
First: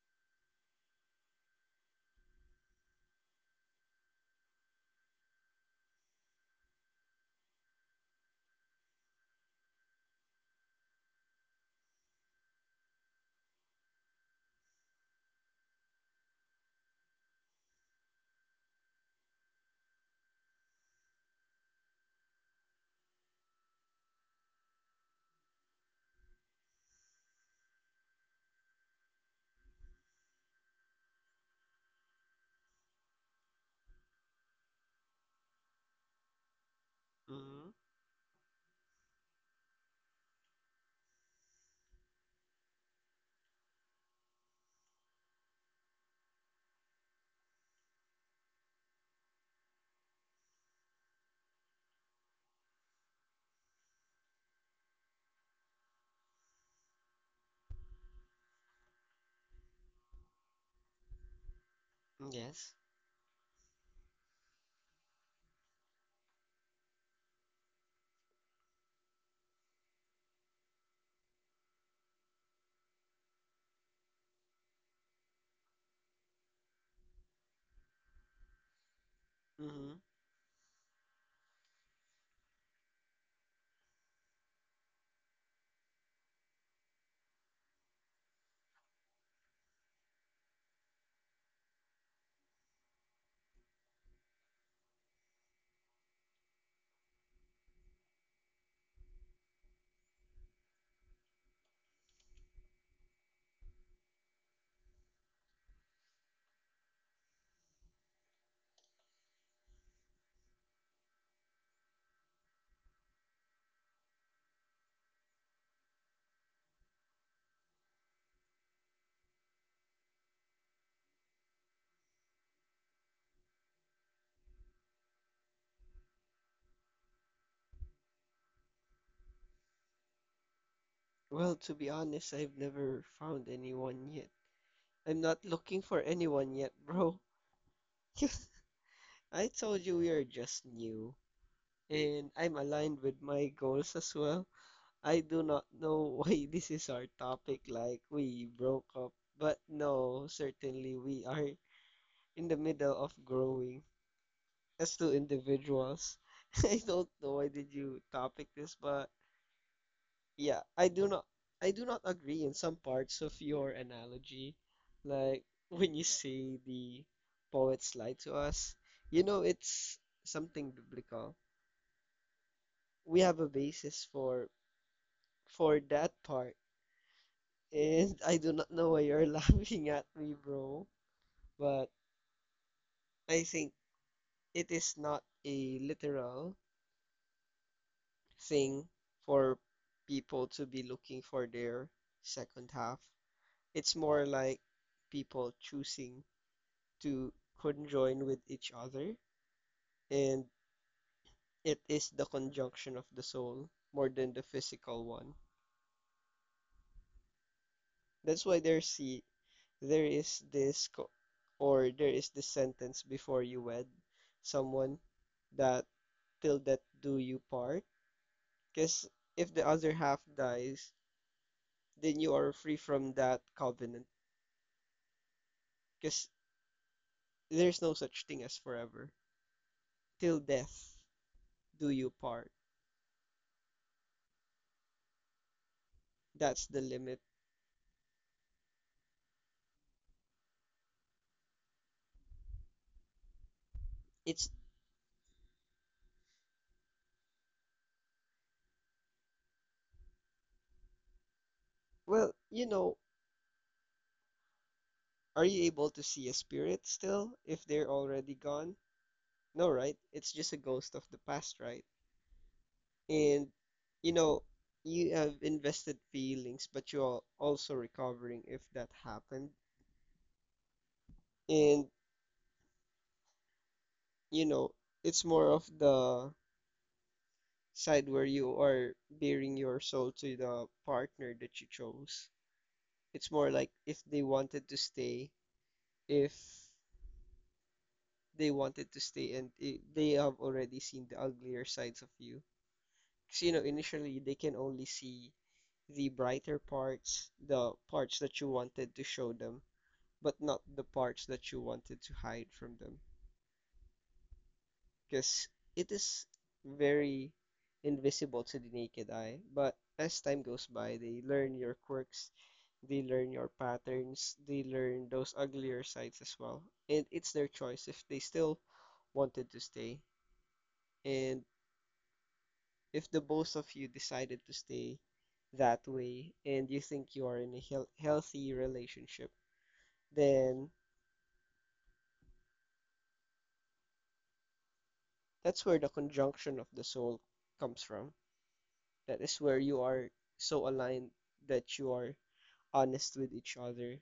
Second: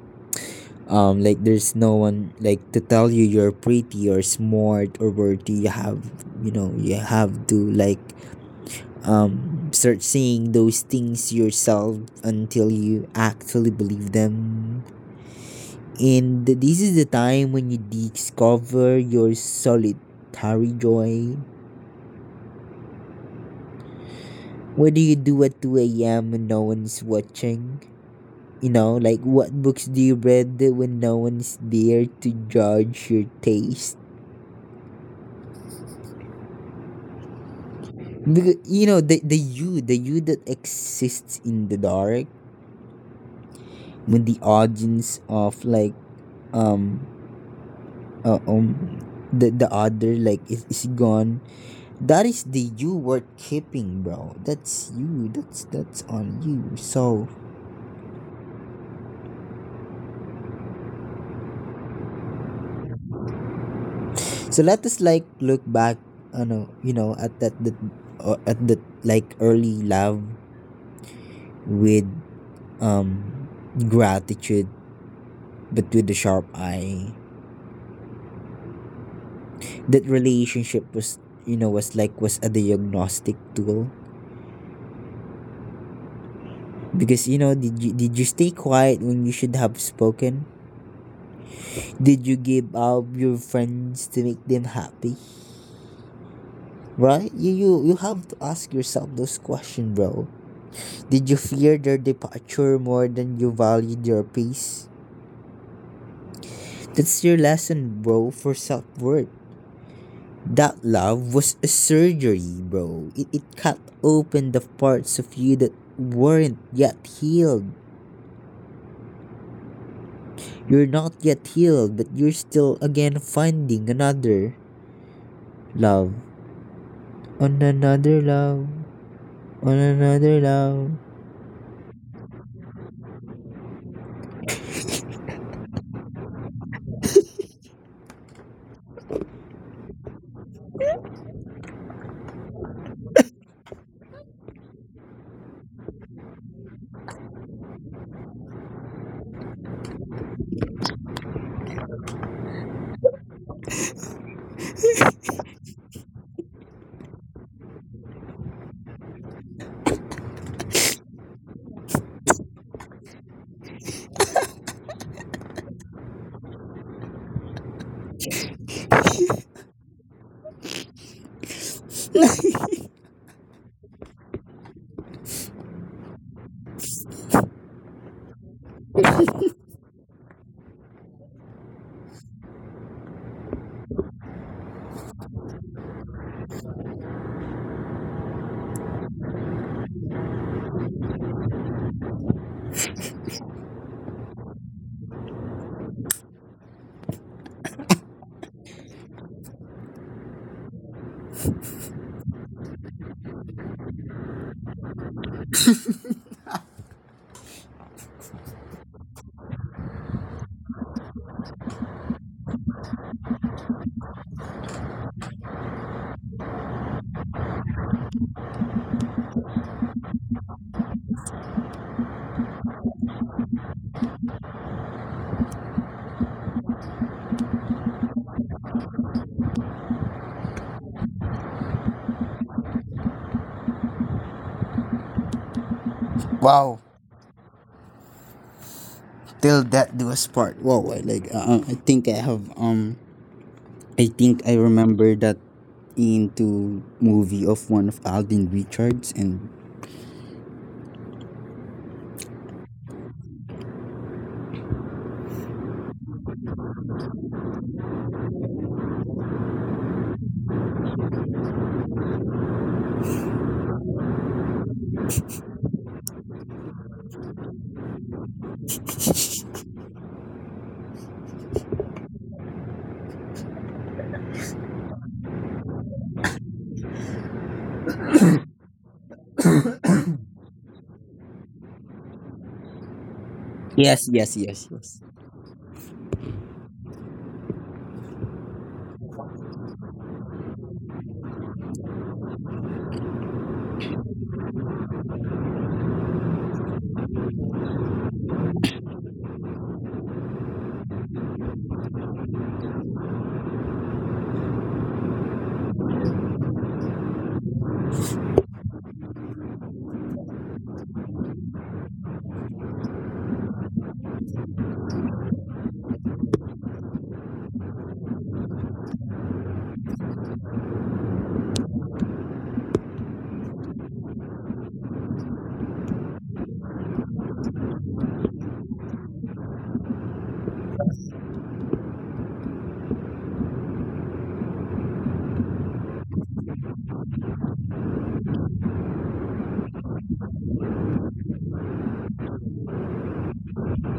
like there's no one like to tell you you're pretty or smart or worthy. You have, you know, you have to like, start saying those things yourself until you actually believe them. And this is the time when you discover your solitary joy. What do you do at 2 a.m. when no one's watching? You know, like what books do you read when no one's there to judge your taste?
Mm-hmm.
Because, you know, the you that exists in the dark, when the audience of like, um uh, um the other like is gone, that is the you were keeping, bro. That's you, that's on you. So,
Yes.
so let us like look back, no, you know, at that the, at the like early love with um gratitude, but with the sharp eye.
Mm-hmm.
That relationship was, you know, was like was a diagnostic tool, because, you know, did you stay quiet when you should have spoken? Did you give up your friends to make them happy? Right? You have to ask yourself those questions, bro. Did you fear their departure more than you valued their peace? That's your lesson, bro, for self worth. That love was a surgery, bro. It cut open the parts of you that weren't yet healed. You're not yet healed, but you're still again finding another love. On another love. On another love.
Well, to be honest, I've never found anyone yet. I'm not looking for anyone yet, bro. *laughs* I told you we are just new, and I'm aligned with my goals as well. I do not know *laughs* why this is our topic, like we broke up, but no, certainly we are in the middle of growing as to individuals. *laughs* I don't know why did you topic this, but yeah, I do not agree in some parts of your analogy. Like when you say the poets lie to us, you know it's something biblical. We have a basis for that part. And *laughs* I do not know why you're *laughs* laughing at me, bro, but I think it is not a literal thing for people to be looking for their second half. It's more like people choosing to conjoin with each other, and it is the conjunction of the soul more than the physical one. That's why there see there is this co- or there is this sentence before you wed someone that till that do you part. Because if the other half dies, then you are free from that covenant. Because there's no such thing as forever. Till death do you part. That's
Wow,
the limit.
till that do us part. Wow, I like, I think I have, I think
It's,
I remember that into movie of one of Alden Richards and
well, you know, are you able to see a spirit still if they're already gone? No, right? It's just a ghost of the past, right? And, you know, you have invested feelings, but you're also recovering if that happened. And, you know, it's more of the side where you are bearing your soul to the partner that you chose. It's more like if
yes,
they
yes.
wanted to stay, if they wanted to stay, and I they have already seen the uglier sides of you. Because, you know, initially they can only see the brighter parts, the parts that you wanted to show them, but not the parts that you wanted to hide from them, because it is very invisible to the naked eye. But as time goes by, they learn your quirks, they learn your patterns, they learn those uglier sides as well. And it's their choice if they still wanted to stay. And if the both of you decided to stay that way and you think you are in a healthy relationship, then that's where the conjunction of the soul comes from. That is where you are so aligned that you are honest with each other,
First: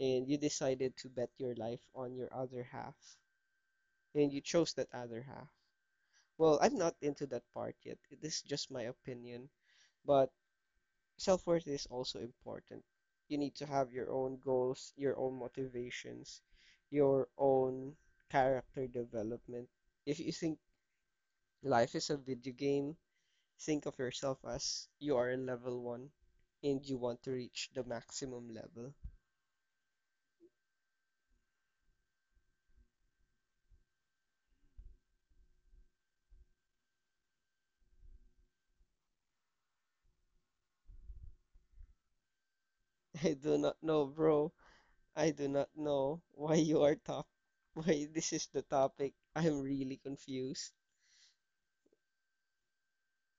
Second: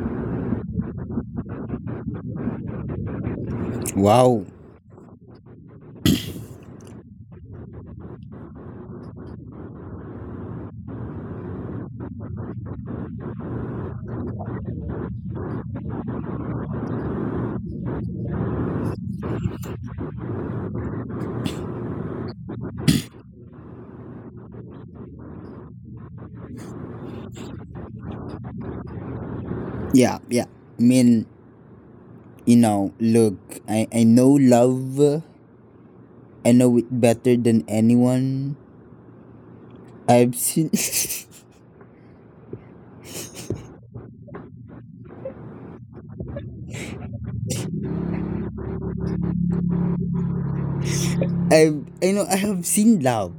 and you decided to bet your life on your other half,
Yes.
and you
Wow.
chose that other half. Well, I'm not into that part yet. This is just my opinion, but self-worth is also important. You need to have your own goals, your own motivations, your own character development. If you think life is a video game, think of yourself as you are in level 1 and you want to reach the maximum level.
Yeah, yeah. I mean, you know, look, I know love. I know it better than anyone. I've seen
*laughs* I do not know, bro. I do not know why you are top, *laughs* why this is the topic. I'm really confused.
*laughs* I know I have seen love.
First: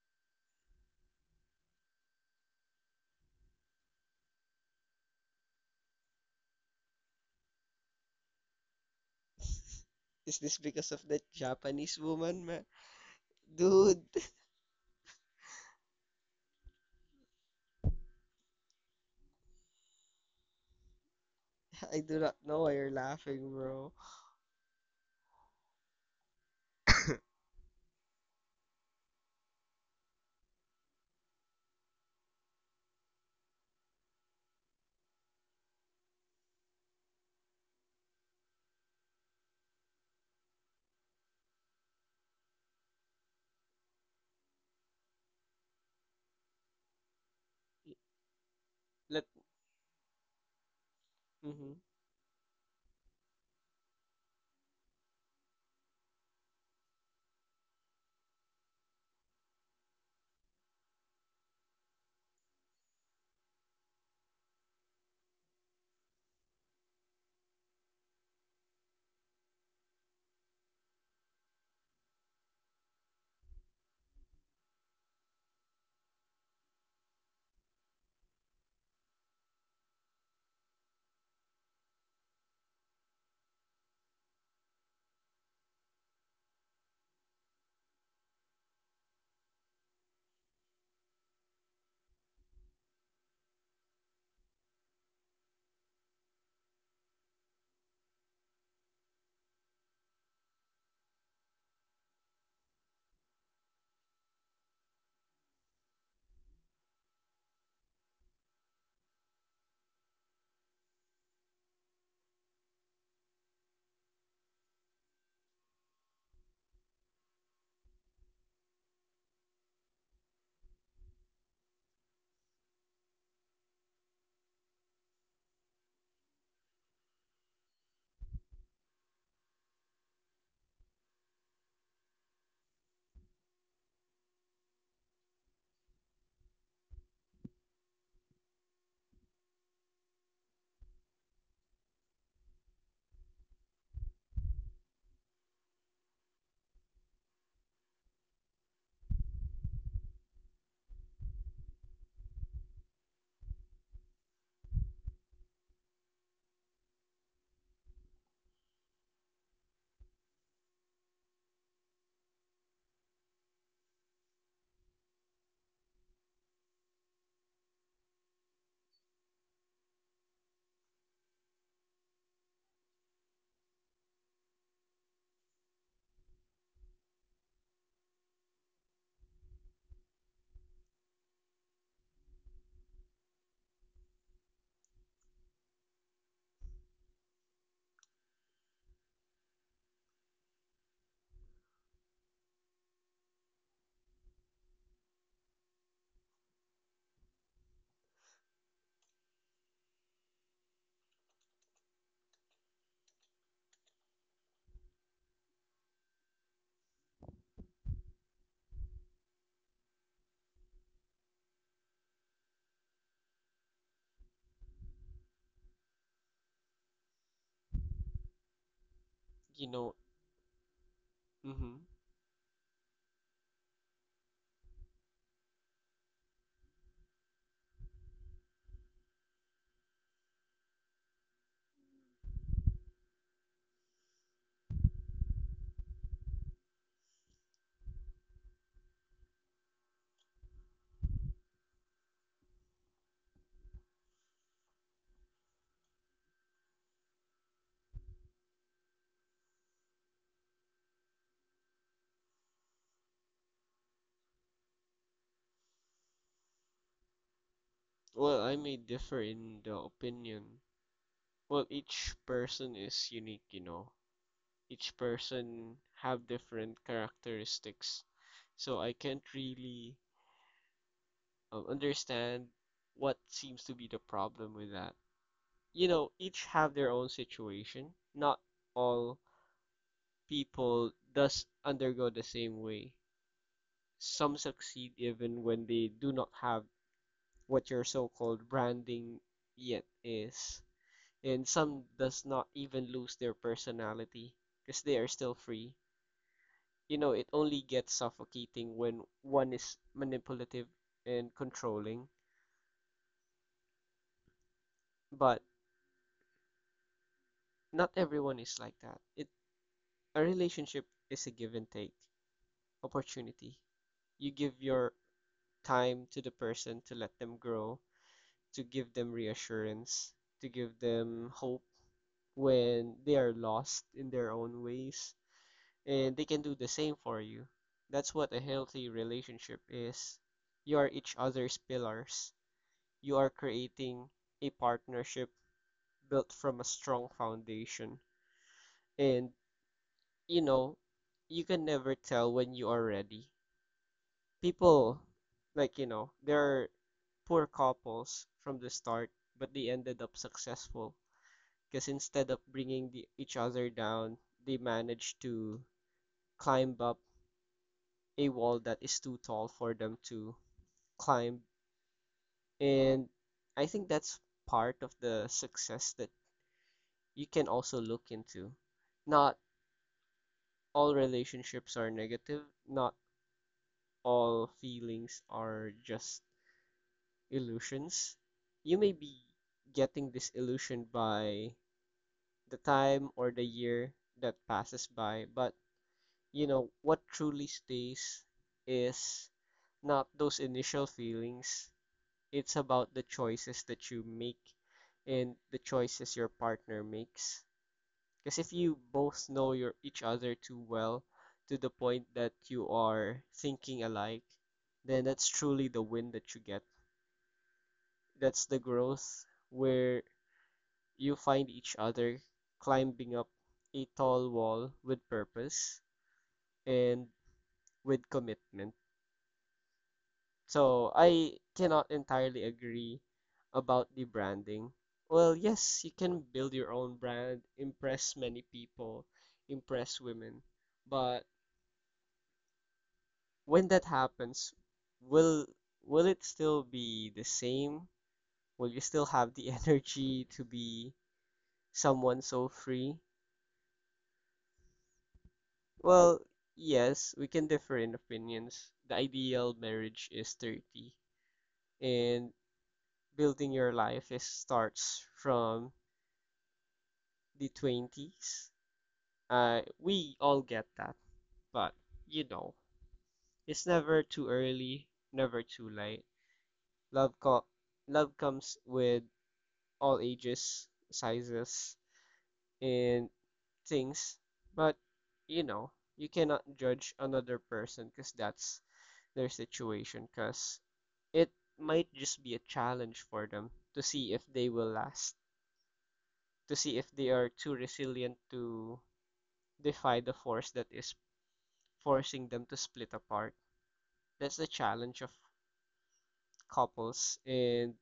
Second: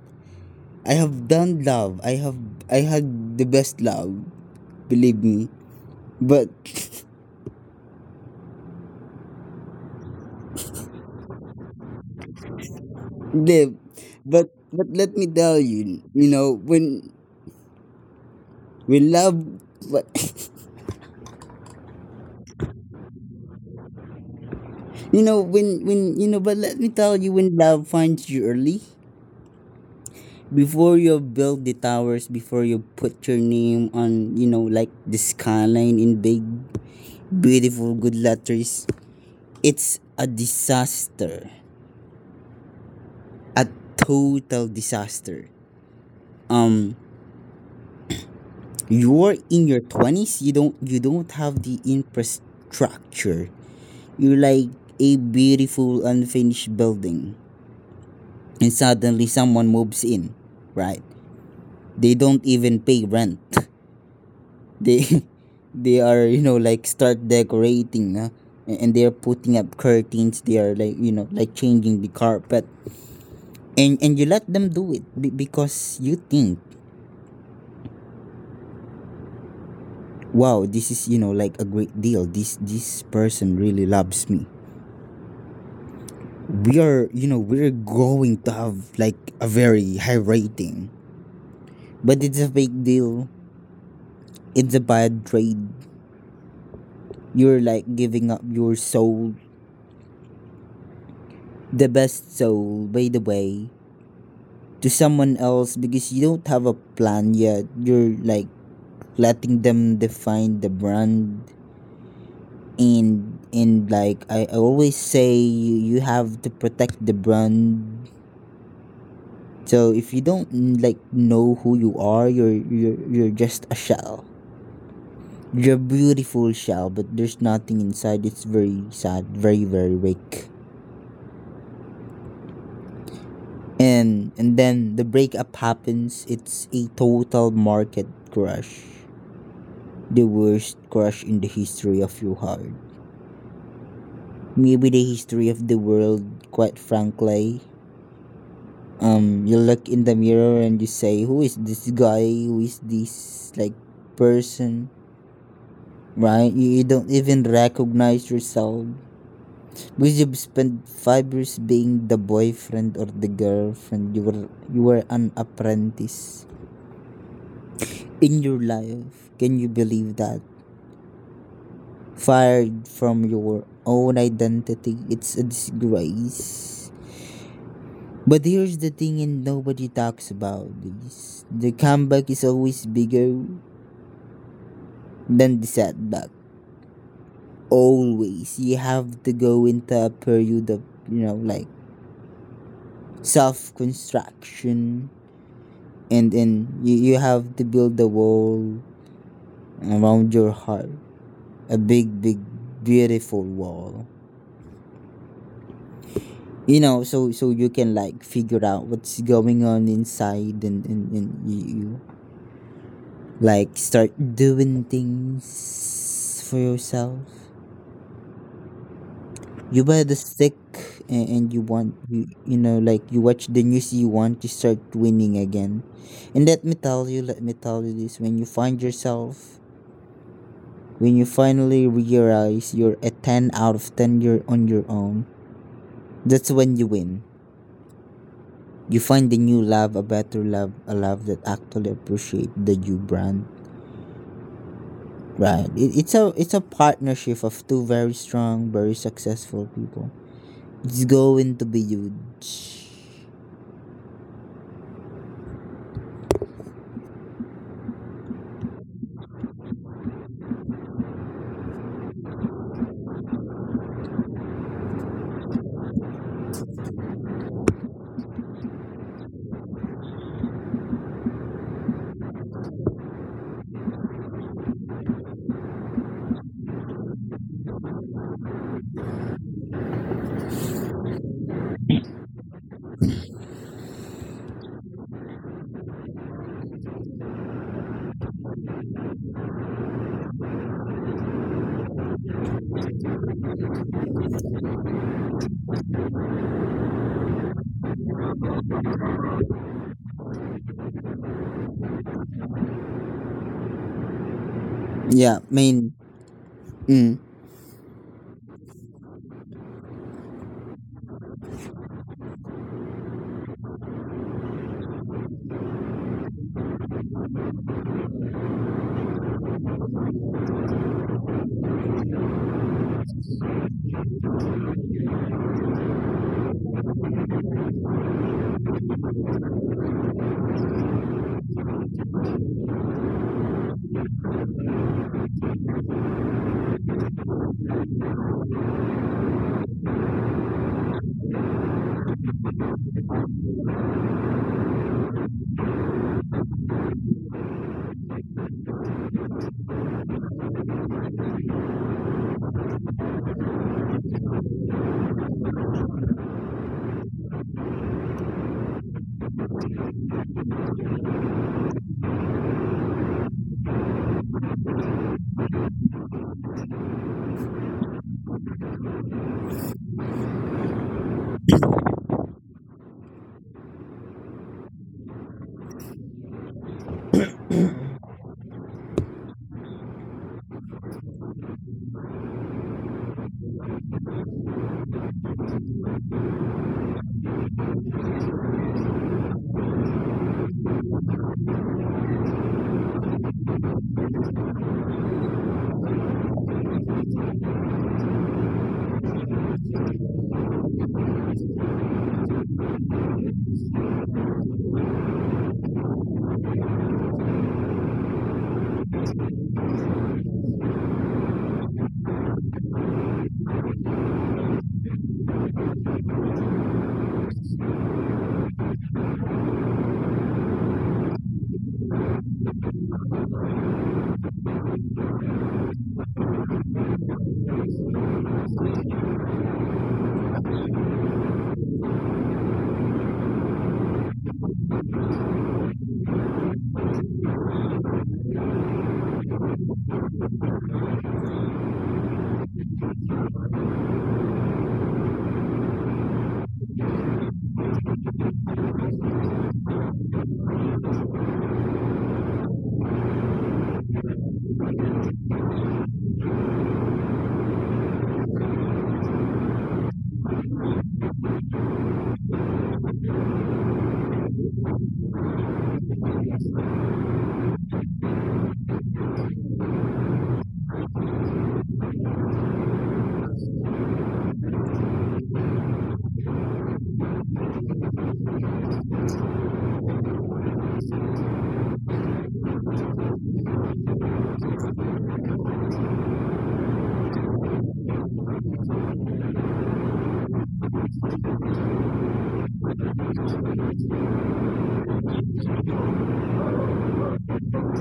I have done love. I had the best love, believe me. But
*laughs* Is this because of that Japanese woman, man?
live.
Dude, *laughs*
But let me tell you, you know, when love but
I do not know why you're laughing, bro.
*laughs* you know, when you know, but let me tell you, when love finds you early, before you build the towers, before you put your name on, you know, like the skyline in big beautiful good letters, it's a disaster. A total disaster. Um
Let,
you're in your 20s, you don't have
hmm
the infrastructure. You're like a beautiful unfinished building, and suddenly someone moves in, right? They don't even pay rent. *laughs* They *laughs* they are, you know, like start decorating, huh? And they are putting up curtains. They are like, you know, like changing the carpet, and you let them do it because you think, wow, this is, you know, like a great deal. This person really loves me. We are, you know, we're going to have like a very high rating, but it's a big deal. It's a bad trade. You're like giving up your soul, the best soul, by the way, to someone else because you don't have a plan yet. You're like letting them define the brand, and like I always say you, you have to protect the brand. So if you don't like know who you are, you're you're just a shell. You're a beautiful shell, but there's nothing inside. It's very sad, very weak. And then the breakup happens. It's a total market crash, the worst crash in the history of your heart, maybe the history of the world, quite frankly. You look in the mirror and you say, who is this guy? Who is this, person? Right, you don't even recognize yourself because you've spent 5 years being the boyfriend or the girlfriend. You were you were an apprentice in your life. Can you believe that? Fired from your own identity, it's a disgrace. But here's the thing, and nobody talks about this, the comeback is always bigger than the setback. Always. You have to go into a period of, you know, like, self construction, and then you have to build a wall around your heart. A big, big, beautiful wall. You know, so you can, like, figure out what's going on inside, and you like start doing things for yourself.
you
You
know,
buy the stick, and you
hmm
want, you know, like, you watch the news, you want to start winning again. And let me tell you, let me tell you this, when you find yourself, when you finally realize you're a 10 out of 10, you're on your own, that's when you win. You find the new love, a better love, a love that actually appreciate the you brand. Right, it's a it's a partnership of two very strong, very successful people. It's going to be huge.
Well, I may differ in the opinion. Well, each person is unique, you know. Each person have different characteristics. So I can't really understand what seems to be the problem with that. You know, each have their own situation. Not all people does undergo the same way. Some succeed even when they do not have what your so-called branding yet is. And some does not even lose their personality because they are still free. You know, it only gets suffocating when one is manipulative and controlling,
Yeah,
but
I mean, mm,
not everyone is like that. It a relationship is a give and take opportunity. You give your time to the person to let them grow, to give them reassurance, to give them hope when they are lost in their own ways, and they can do the same for you. That's what a healthy relationship is. You are each other's pillars. You are creating a partnership built from a strong foundation. And, you know, you can never tell when you are ready. People, like they're poor couples from the start, but they ended up successful because instead of bringing the each other down, they managed to climb up a wall that is too tall for them to climb. And I think that's part of the success that you can also look into. Not all relationships are negative, not all feelings are just illusions. You may be getting this illusion by the time or the year that passes by. But, you know, what truly stays is not those initial feelings. It's about the choices that you make and the choices your partner makes. Because if you both know your each other too well to the point that you are thinking alike, then that's truly the win that you get. That's the growth where you find each other climbing up a tall wall with purpose and with commitment. So I cannot entirely agree about the branding. Well, yes, you can build your own brand, impress many people, impress women, but when that happens, will will it still be the same? Will you still have the *laughs* energy to be someone so free? Well, yes, we can differ in opinions. The ideal marriage is 30, and building your life is starts from the 20s. We all get that, but you know, it's never too early, never too late. Love co Love comes with all ages, sizes, and things, but you know, you cannot judge another person because that's their situation, because it might just be a challenge for them to see if they will last, to see if they are too resilient to defy the force that is forcing them to split apart. That's the challenge of couples. And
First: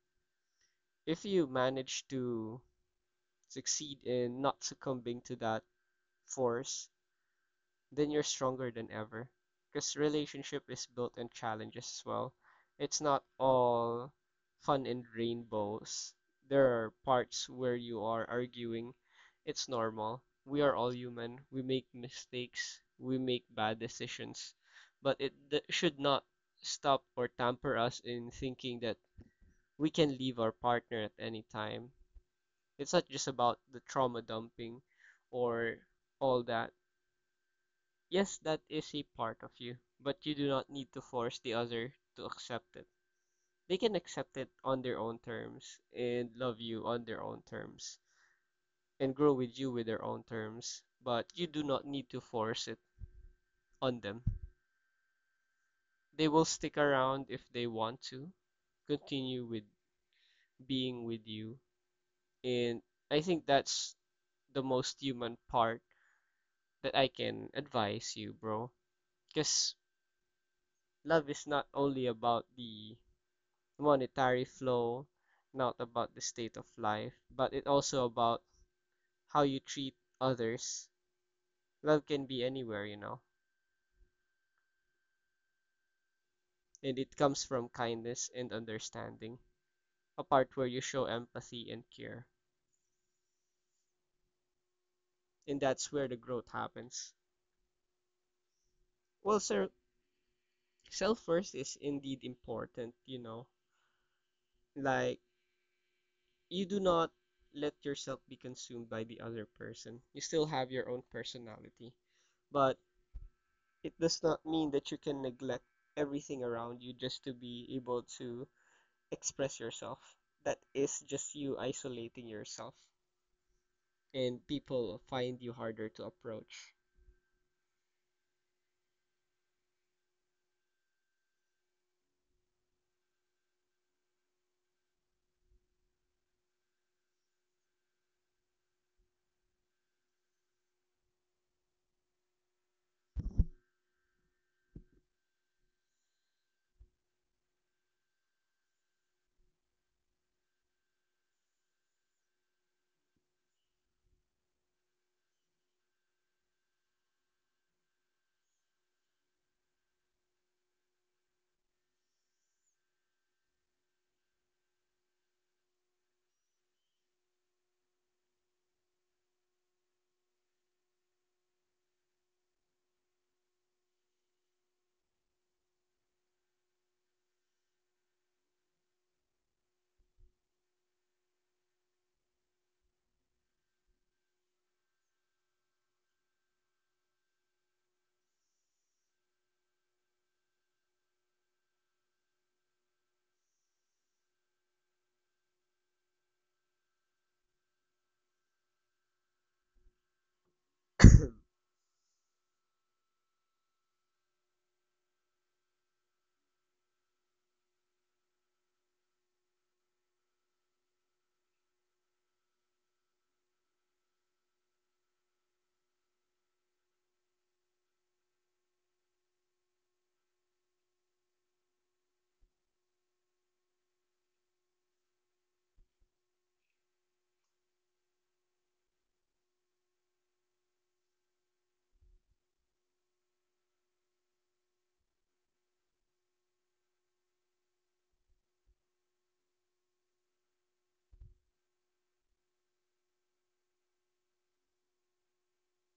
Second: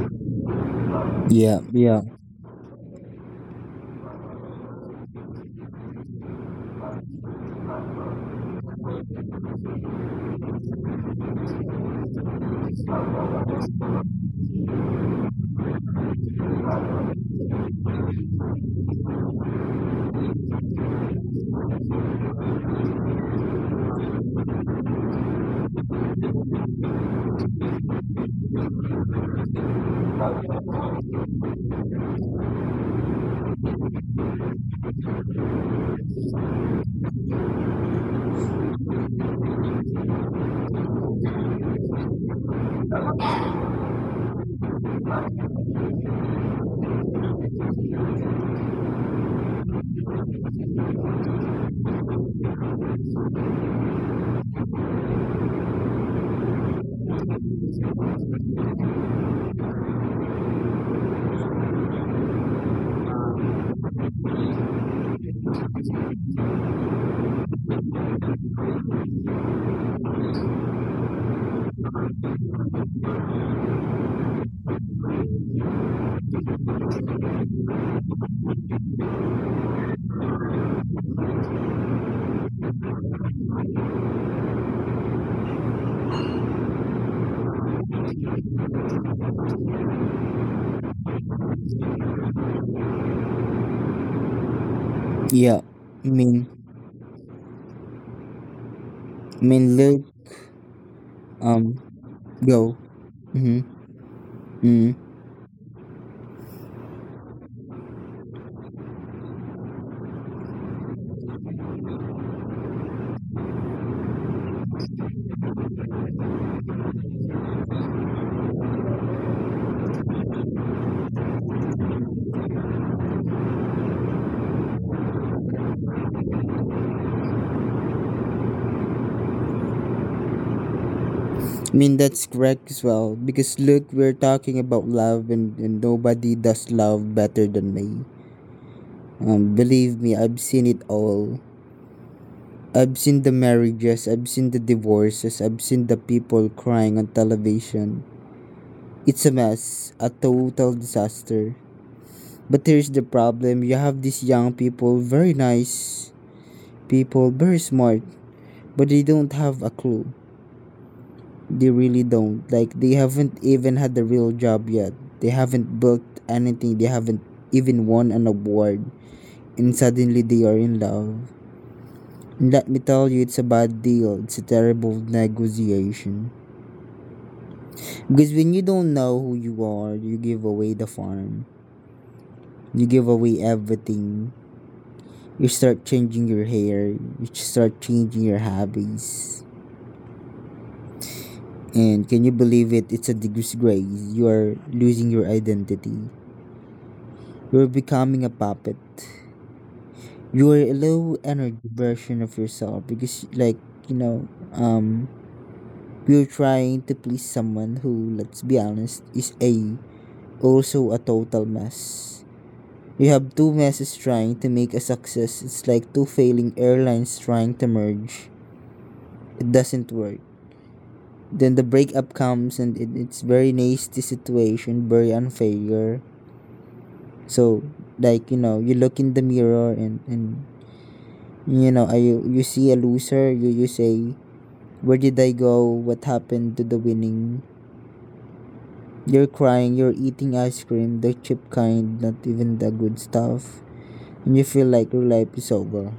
if you
yeah, yeah,
manage to succeed in not succumbing to that force, then you're stronger than ever. Because relationship is built on challenges as well. It's not all fun and rainbows. There are parts where you are arguing. It's normal. We are all human. We make mistakes. We make bad decisions. But it should not stop or tamper us in thinking that we can leave our partner at any time. It's not just about the trauma dumping or all that. Yes, that is a part of you, but you do not need to force the other to accept it. They can accept it on their own terms and love you on their own terms and grow with you with their own terms, but you do not need to force it on them. They will stick around if they want to, continue with being with you, and I think that's the most human part that I can advise you, bro. Because love is not only about the monetary flow, not about the state of life, but it also about how you treat others. Love can be anywhere, you know, and it comes from kindness and understanding, a part where you show empathy and care.
yeah.
And that's where
i
the
mean
growth happens. Well,
i mean
sir,
look,
self worth
um
is indeed
go.
important, you know,
Mm-hmm, mm.
like you do not let yourself be consumed by the other person. You still have your own personality, but it does not mean that you can neglect everything around you just to be able to express yourself. That is just you isolating yourself, and people find you harder to approach.
I mean, that's correct as well, because look, we're talking about love, and nobody does love better than me. Believe me, I've seen it all. I've seen the marriages, I've seen the divorces, I've seen the people crying on television. It's a mess, a total disaster. But here's the problem, you have these young people, very nice people, very smart, but they don't have a clue. They really don't. Like, they haven't even had a real job yet. They haven't built anything, they haven't even won an award. And suddenly they are in love. And let me tell you, it's a bad deal, it's a terrible negotiation. Because when you don't know who you are, you give away the farm. You give away everything. You start changing your hair. You start changing your habits. And can you believe it? It's a disgrace. You are losing your identity. You're becoming a puppet. You are a low energy version of yourself because, you know, um, you're trying to please someone who, let's be honest, is a also a total mess. You have two messes trying to make a success. It's like two failing airlines trying to merge. It doesn't work. Then the breakup comes and it's very nasty situation, very unfair. So, like, you know, you look in the mirror and you know, you see a loser, you say, where did I go? What happened to the winning? You're crying, you're eating ice cream, the cheap kind, not even the good stuff. And you feel like your life is over.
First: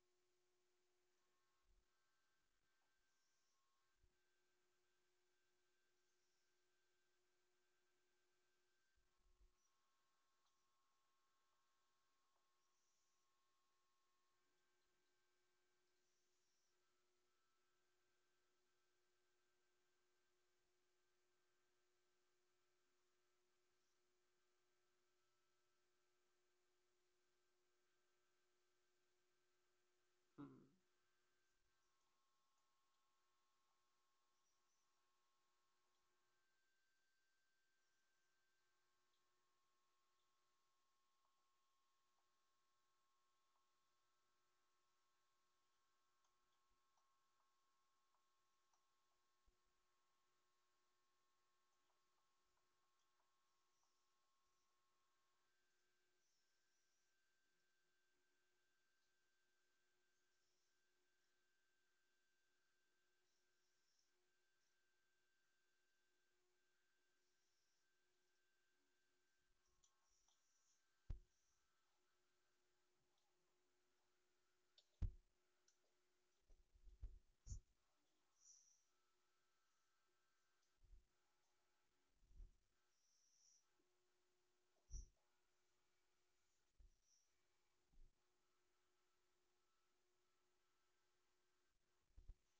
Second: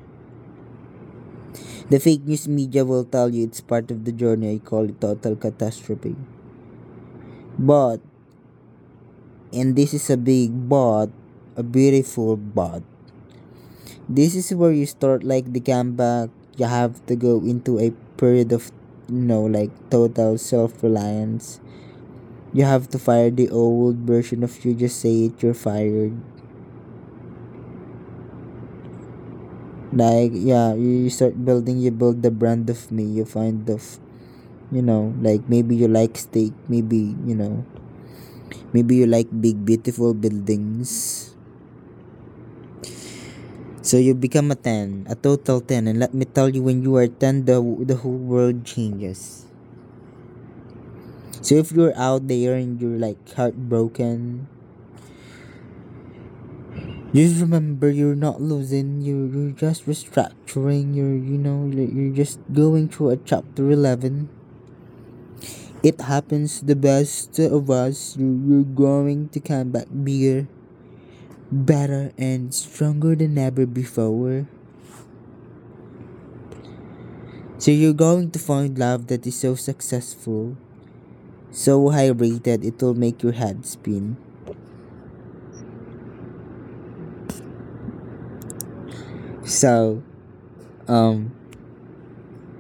The fake news media will tell you it's part of the journey. I call it total catastrophe. But, and this is a big but, a beautiful but, this is where you start, like, the comeback. You have to go into a period of, you know, like, total self reliance. You have to fire the old version of you, just say it, you're fired. Like,
Mm.
yeah, you start building, you build the brand of me, you find the, you know, like, maybe you like steak, maybe, you know, maybe you like big, beautiful buildings. So you become a 10, a total 10. And let me tell you, when you are 10, the whole world changes. So if you're out there and you're, like, heartbroken, just remember you're not losing. You're just restructuring. You're, you know, you're just going through a chapter 11. It happens to the best of us. You're going to come back bigger, better, and stronger than ever before. So you're going to find love that is so successful, so high rated it'll make your head spin. So, um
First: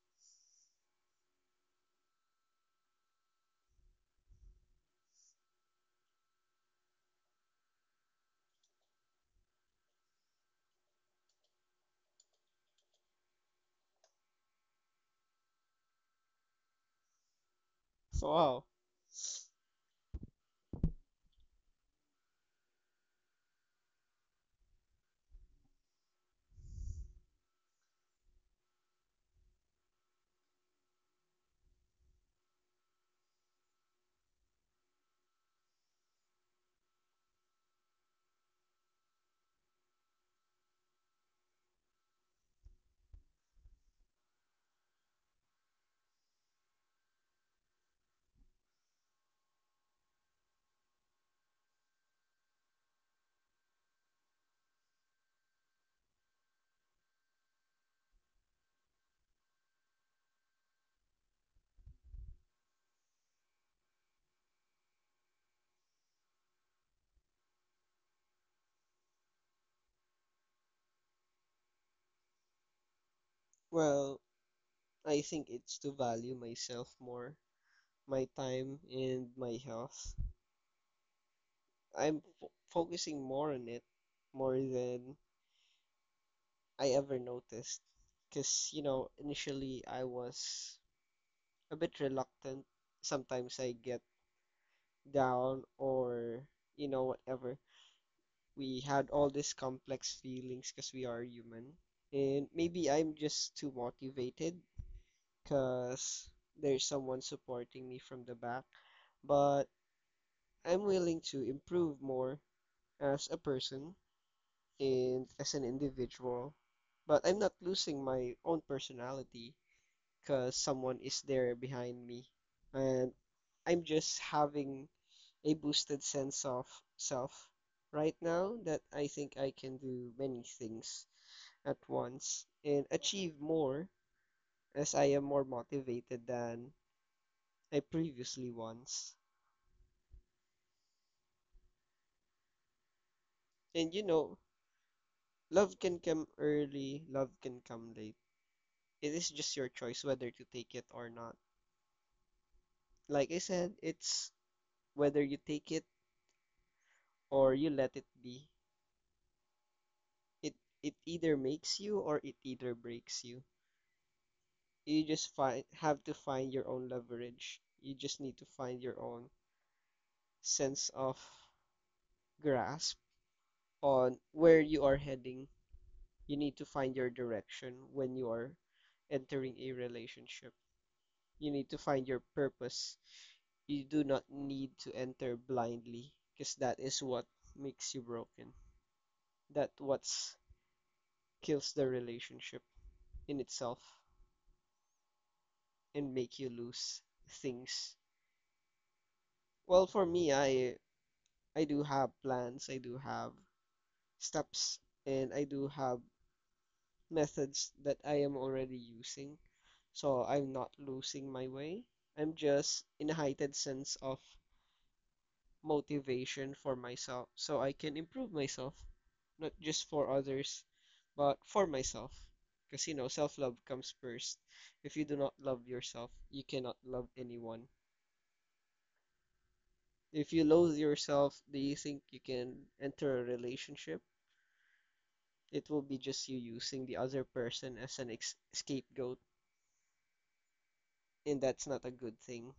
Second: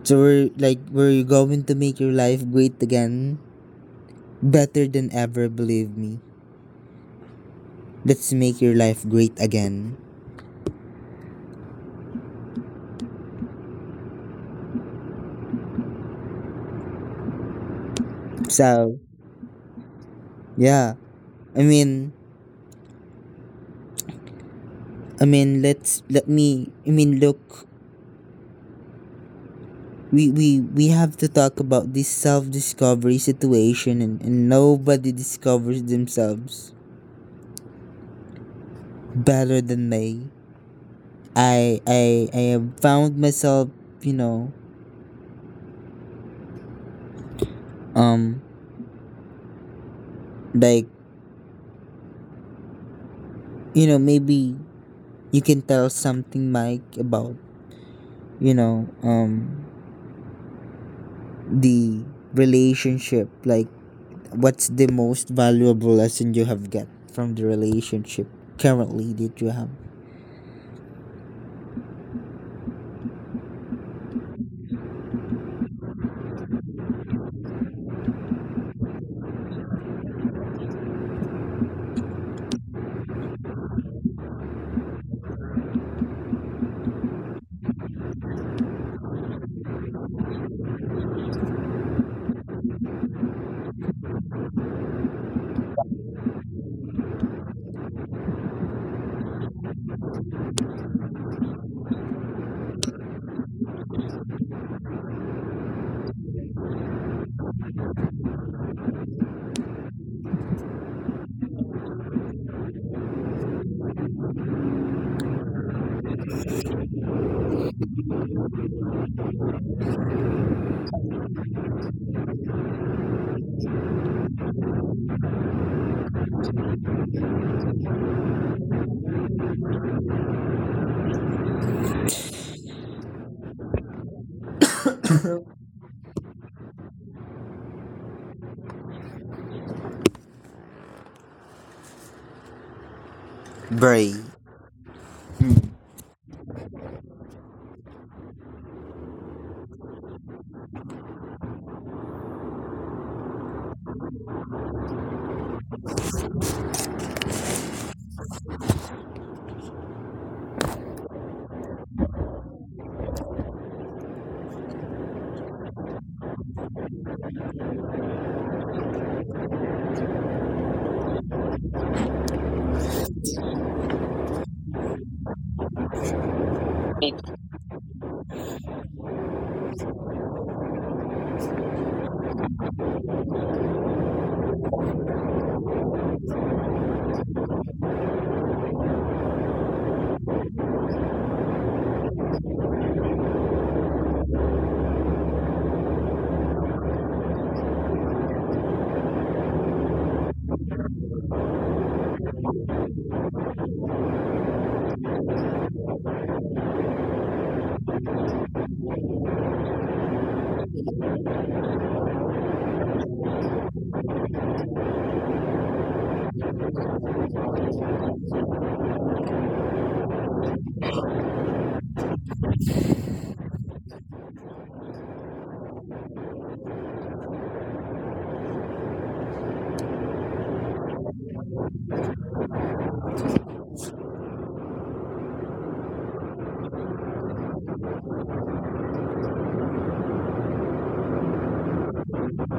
so we're, like, we're going to make your life great again. Better than ever, believe me. Let's make your life great again.
So, wow.
So, yeah. I mean i mean let's let me i mean look, we have to talk about this self discovery situation, and nobody discovers themselves better than me. I have found myself, you know. um like Maybe you can tell something Mike about, you know, um the relationship, like, what's the most valuable lesson you have got from the relationship currently that you have.
Well, I think it's to value myself more, my time, and my health. I'm f focusing more on it more than I ever noticed. Because, you know, initially I was a bit reluctant. Sometimes I get down or you know whatever. We had all these complex feelings because we are human, and maybe I'm just too motivated because there's someone supporting me from the back. But I'm willing to improve more as a person and as an individual, but I'm not losing my own personality because someone is there behind me. And I'm just having a boosted sense of self right now that I think I can do many things at once and achieve more as I am more motivated than I previously was. And you
Very
know, love can come early, love can come late. It is just your choice whether to take it or not. Like I said, it's whether you take it or you let it be. It either makes you or it either breaks you. You just find have to find your own leverage. You just need to find your own sense of grasp on where you are heading. You need to find your direction when you are entering a relationship. You need to find your purpose. You do not need to enter blindly because that is what makes you broken. That what kills the relationship in itself and make you lose things. Well, for me, I do have plans, I do have steps, and I do have methods that I am already using. So I'm not losing my way. I'm just in a heightened sense of motivation for myself so I can improve myself, not just for others, but for myself. Because you know, self-love comes first. If you do not love yourself, you cannot love anyone. If you loathe yourself, do you think you can enter a relationship? It will be just you using the other person as an ex scapegoat, and that's not a good thing.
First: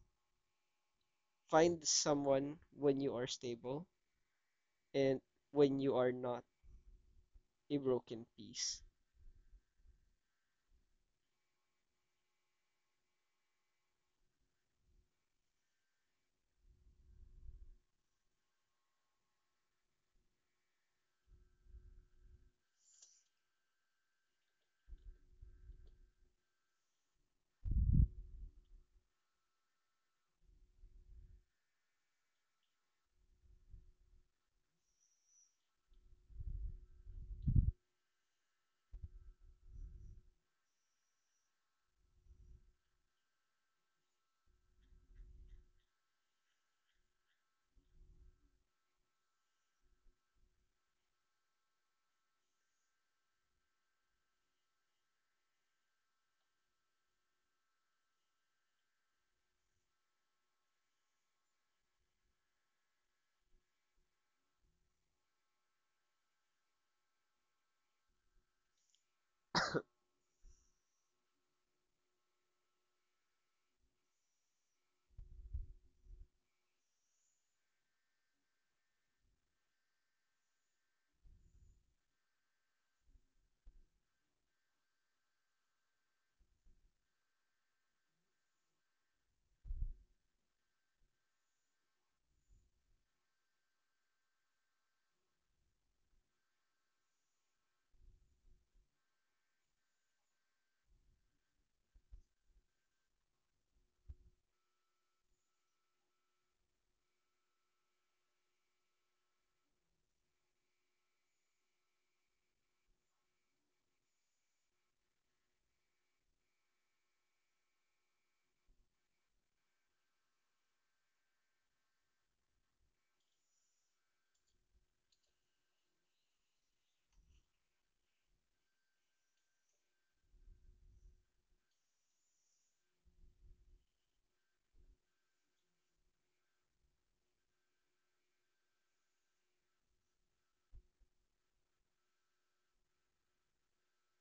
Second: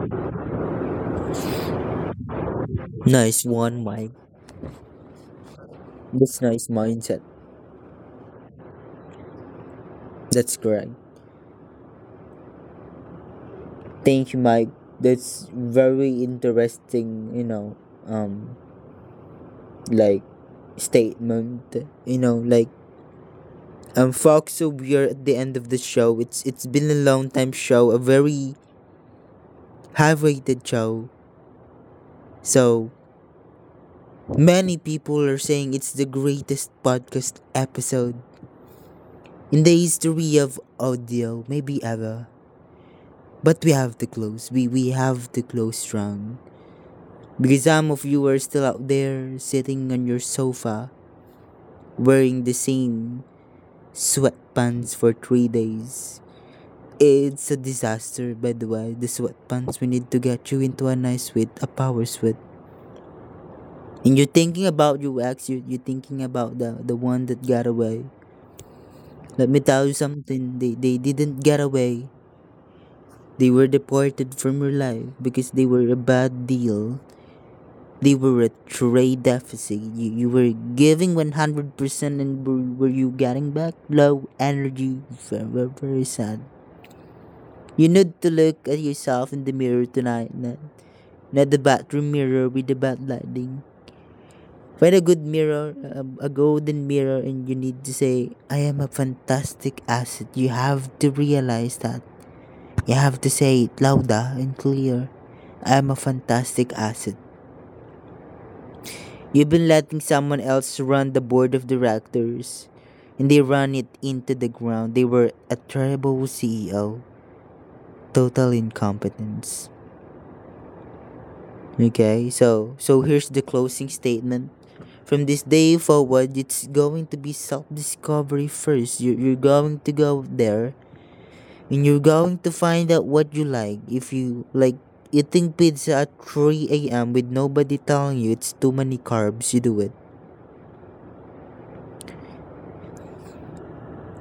Find someone when you are
nice one,
stable
Mike.
and when you are
It's
not
nice mindset.
a broken piece.
That's correct. Thank you, Mike. That's very interesting, you know. um like Statement, you know like folks, so we are at the end of the show. It's been a long time show, a very high-rated show. So many people are saying it's the greatest podcast episode in the history of audio, maybe ever. But we have to close. We have to close strong because some of you are still out there sitting on your sofa wearing the same sweatpants for 3 days. It's a disaster, by the way. The sweat pants, we need to get you into a nice sweat, a power sweat. And you're thinking about UX, you're thinking about the one that got away. Let me tell you something, they didn't get away. They were deported from your life because they were a bad deal. They were a trade deficit. You were giving 100% and were you getting back? Low energy, very, very sad. You need to look at yourself in the mirror tonight. Not the bathroom mirror with the bad lighting. Find a good mirror, a golden mirror, and you need to say, I am a fantastic asset. You have to realize that. You have to say it louder and clear. I am a fantastic asset. You've been letting someone else run the board of directors, and they ran it into the ground. They were a terrible CEO. Total incompetence. Okay, so here's the closing statement. From this day forward, it's going to be self discovery first. You're going to go there and you're going to find out what you like. If you like eating pizza at 3 a.m. with nobody telling you it's too many carbs, you do it.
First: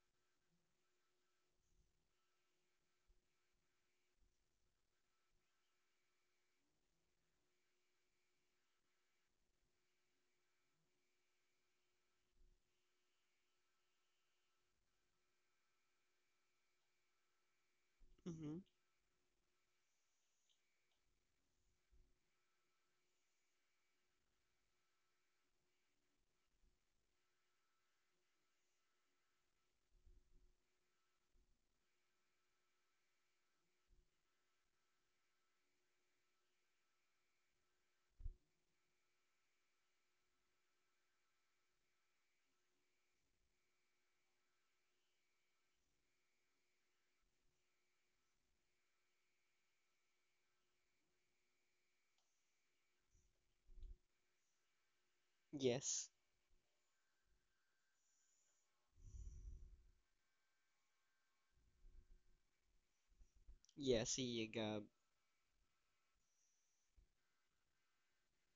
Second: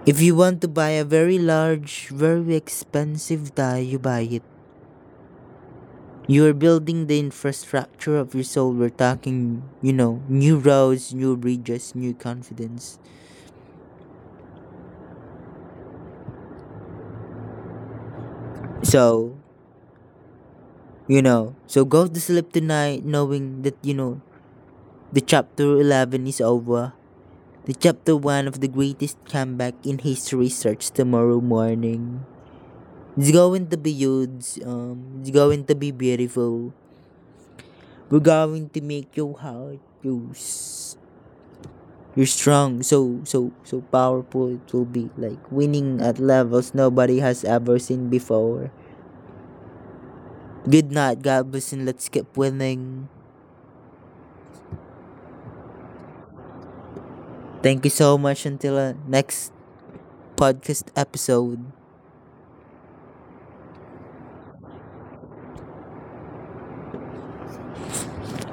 If you want to buy a very large, very expensive tie, you buy it. You're building the infrastructure of your soul. We're talking, you know, new roads, new bridges, new confidence.
Hmm.
So, you know, so go to sleep tonight knowing that, you know, the chapter 11 is over. The chapter 1 of the greatest comeback in history starts tomorrow morning. It's going to be huge. It's going to be beautiful. We're going to make your heart use. You're strong, so powerful. It will be like winning at levels nobody has ever seen before. Good night, God bless, and let's keep winning.
Yes.
Thank you so much. Until next podcast episode.
Yeah, see you, Gab.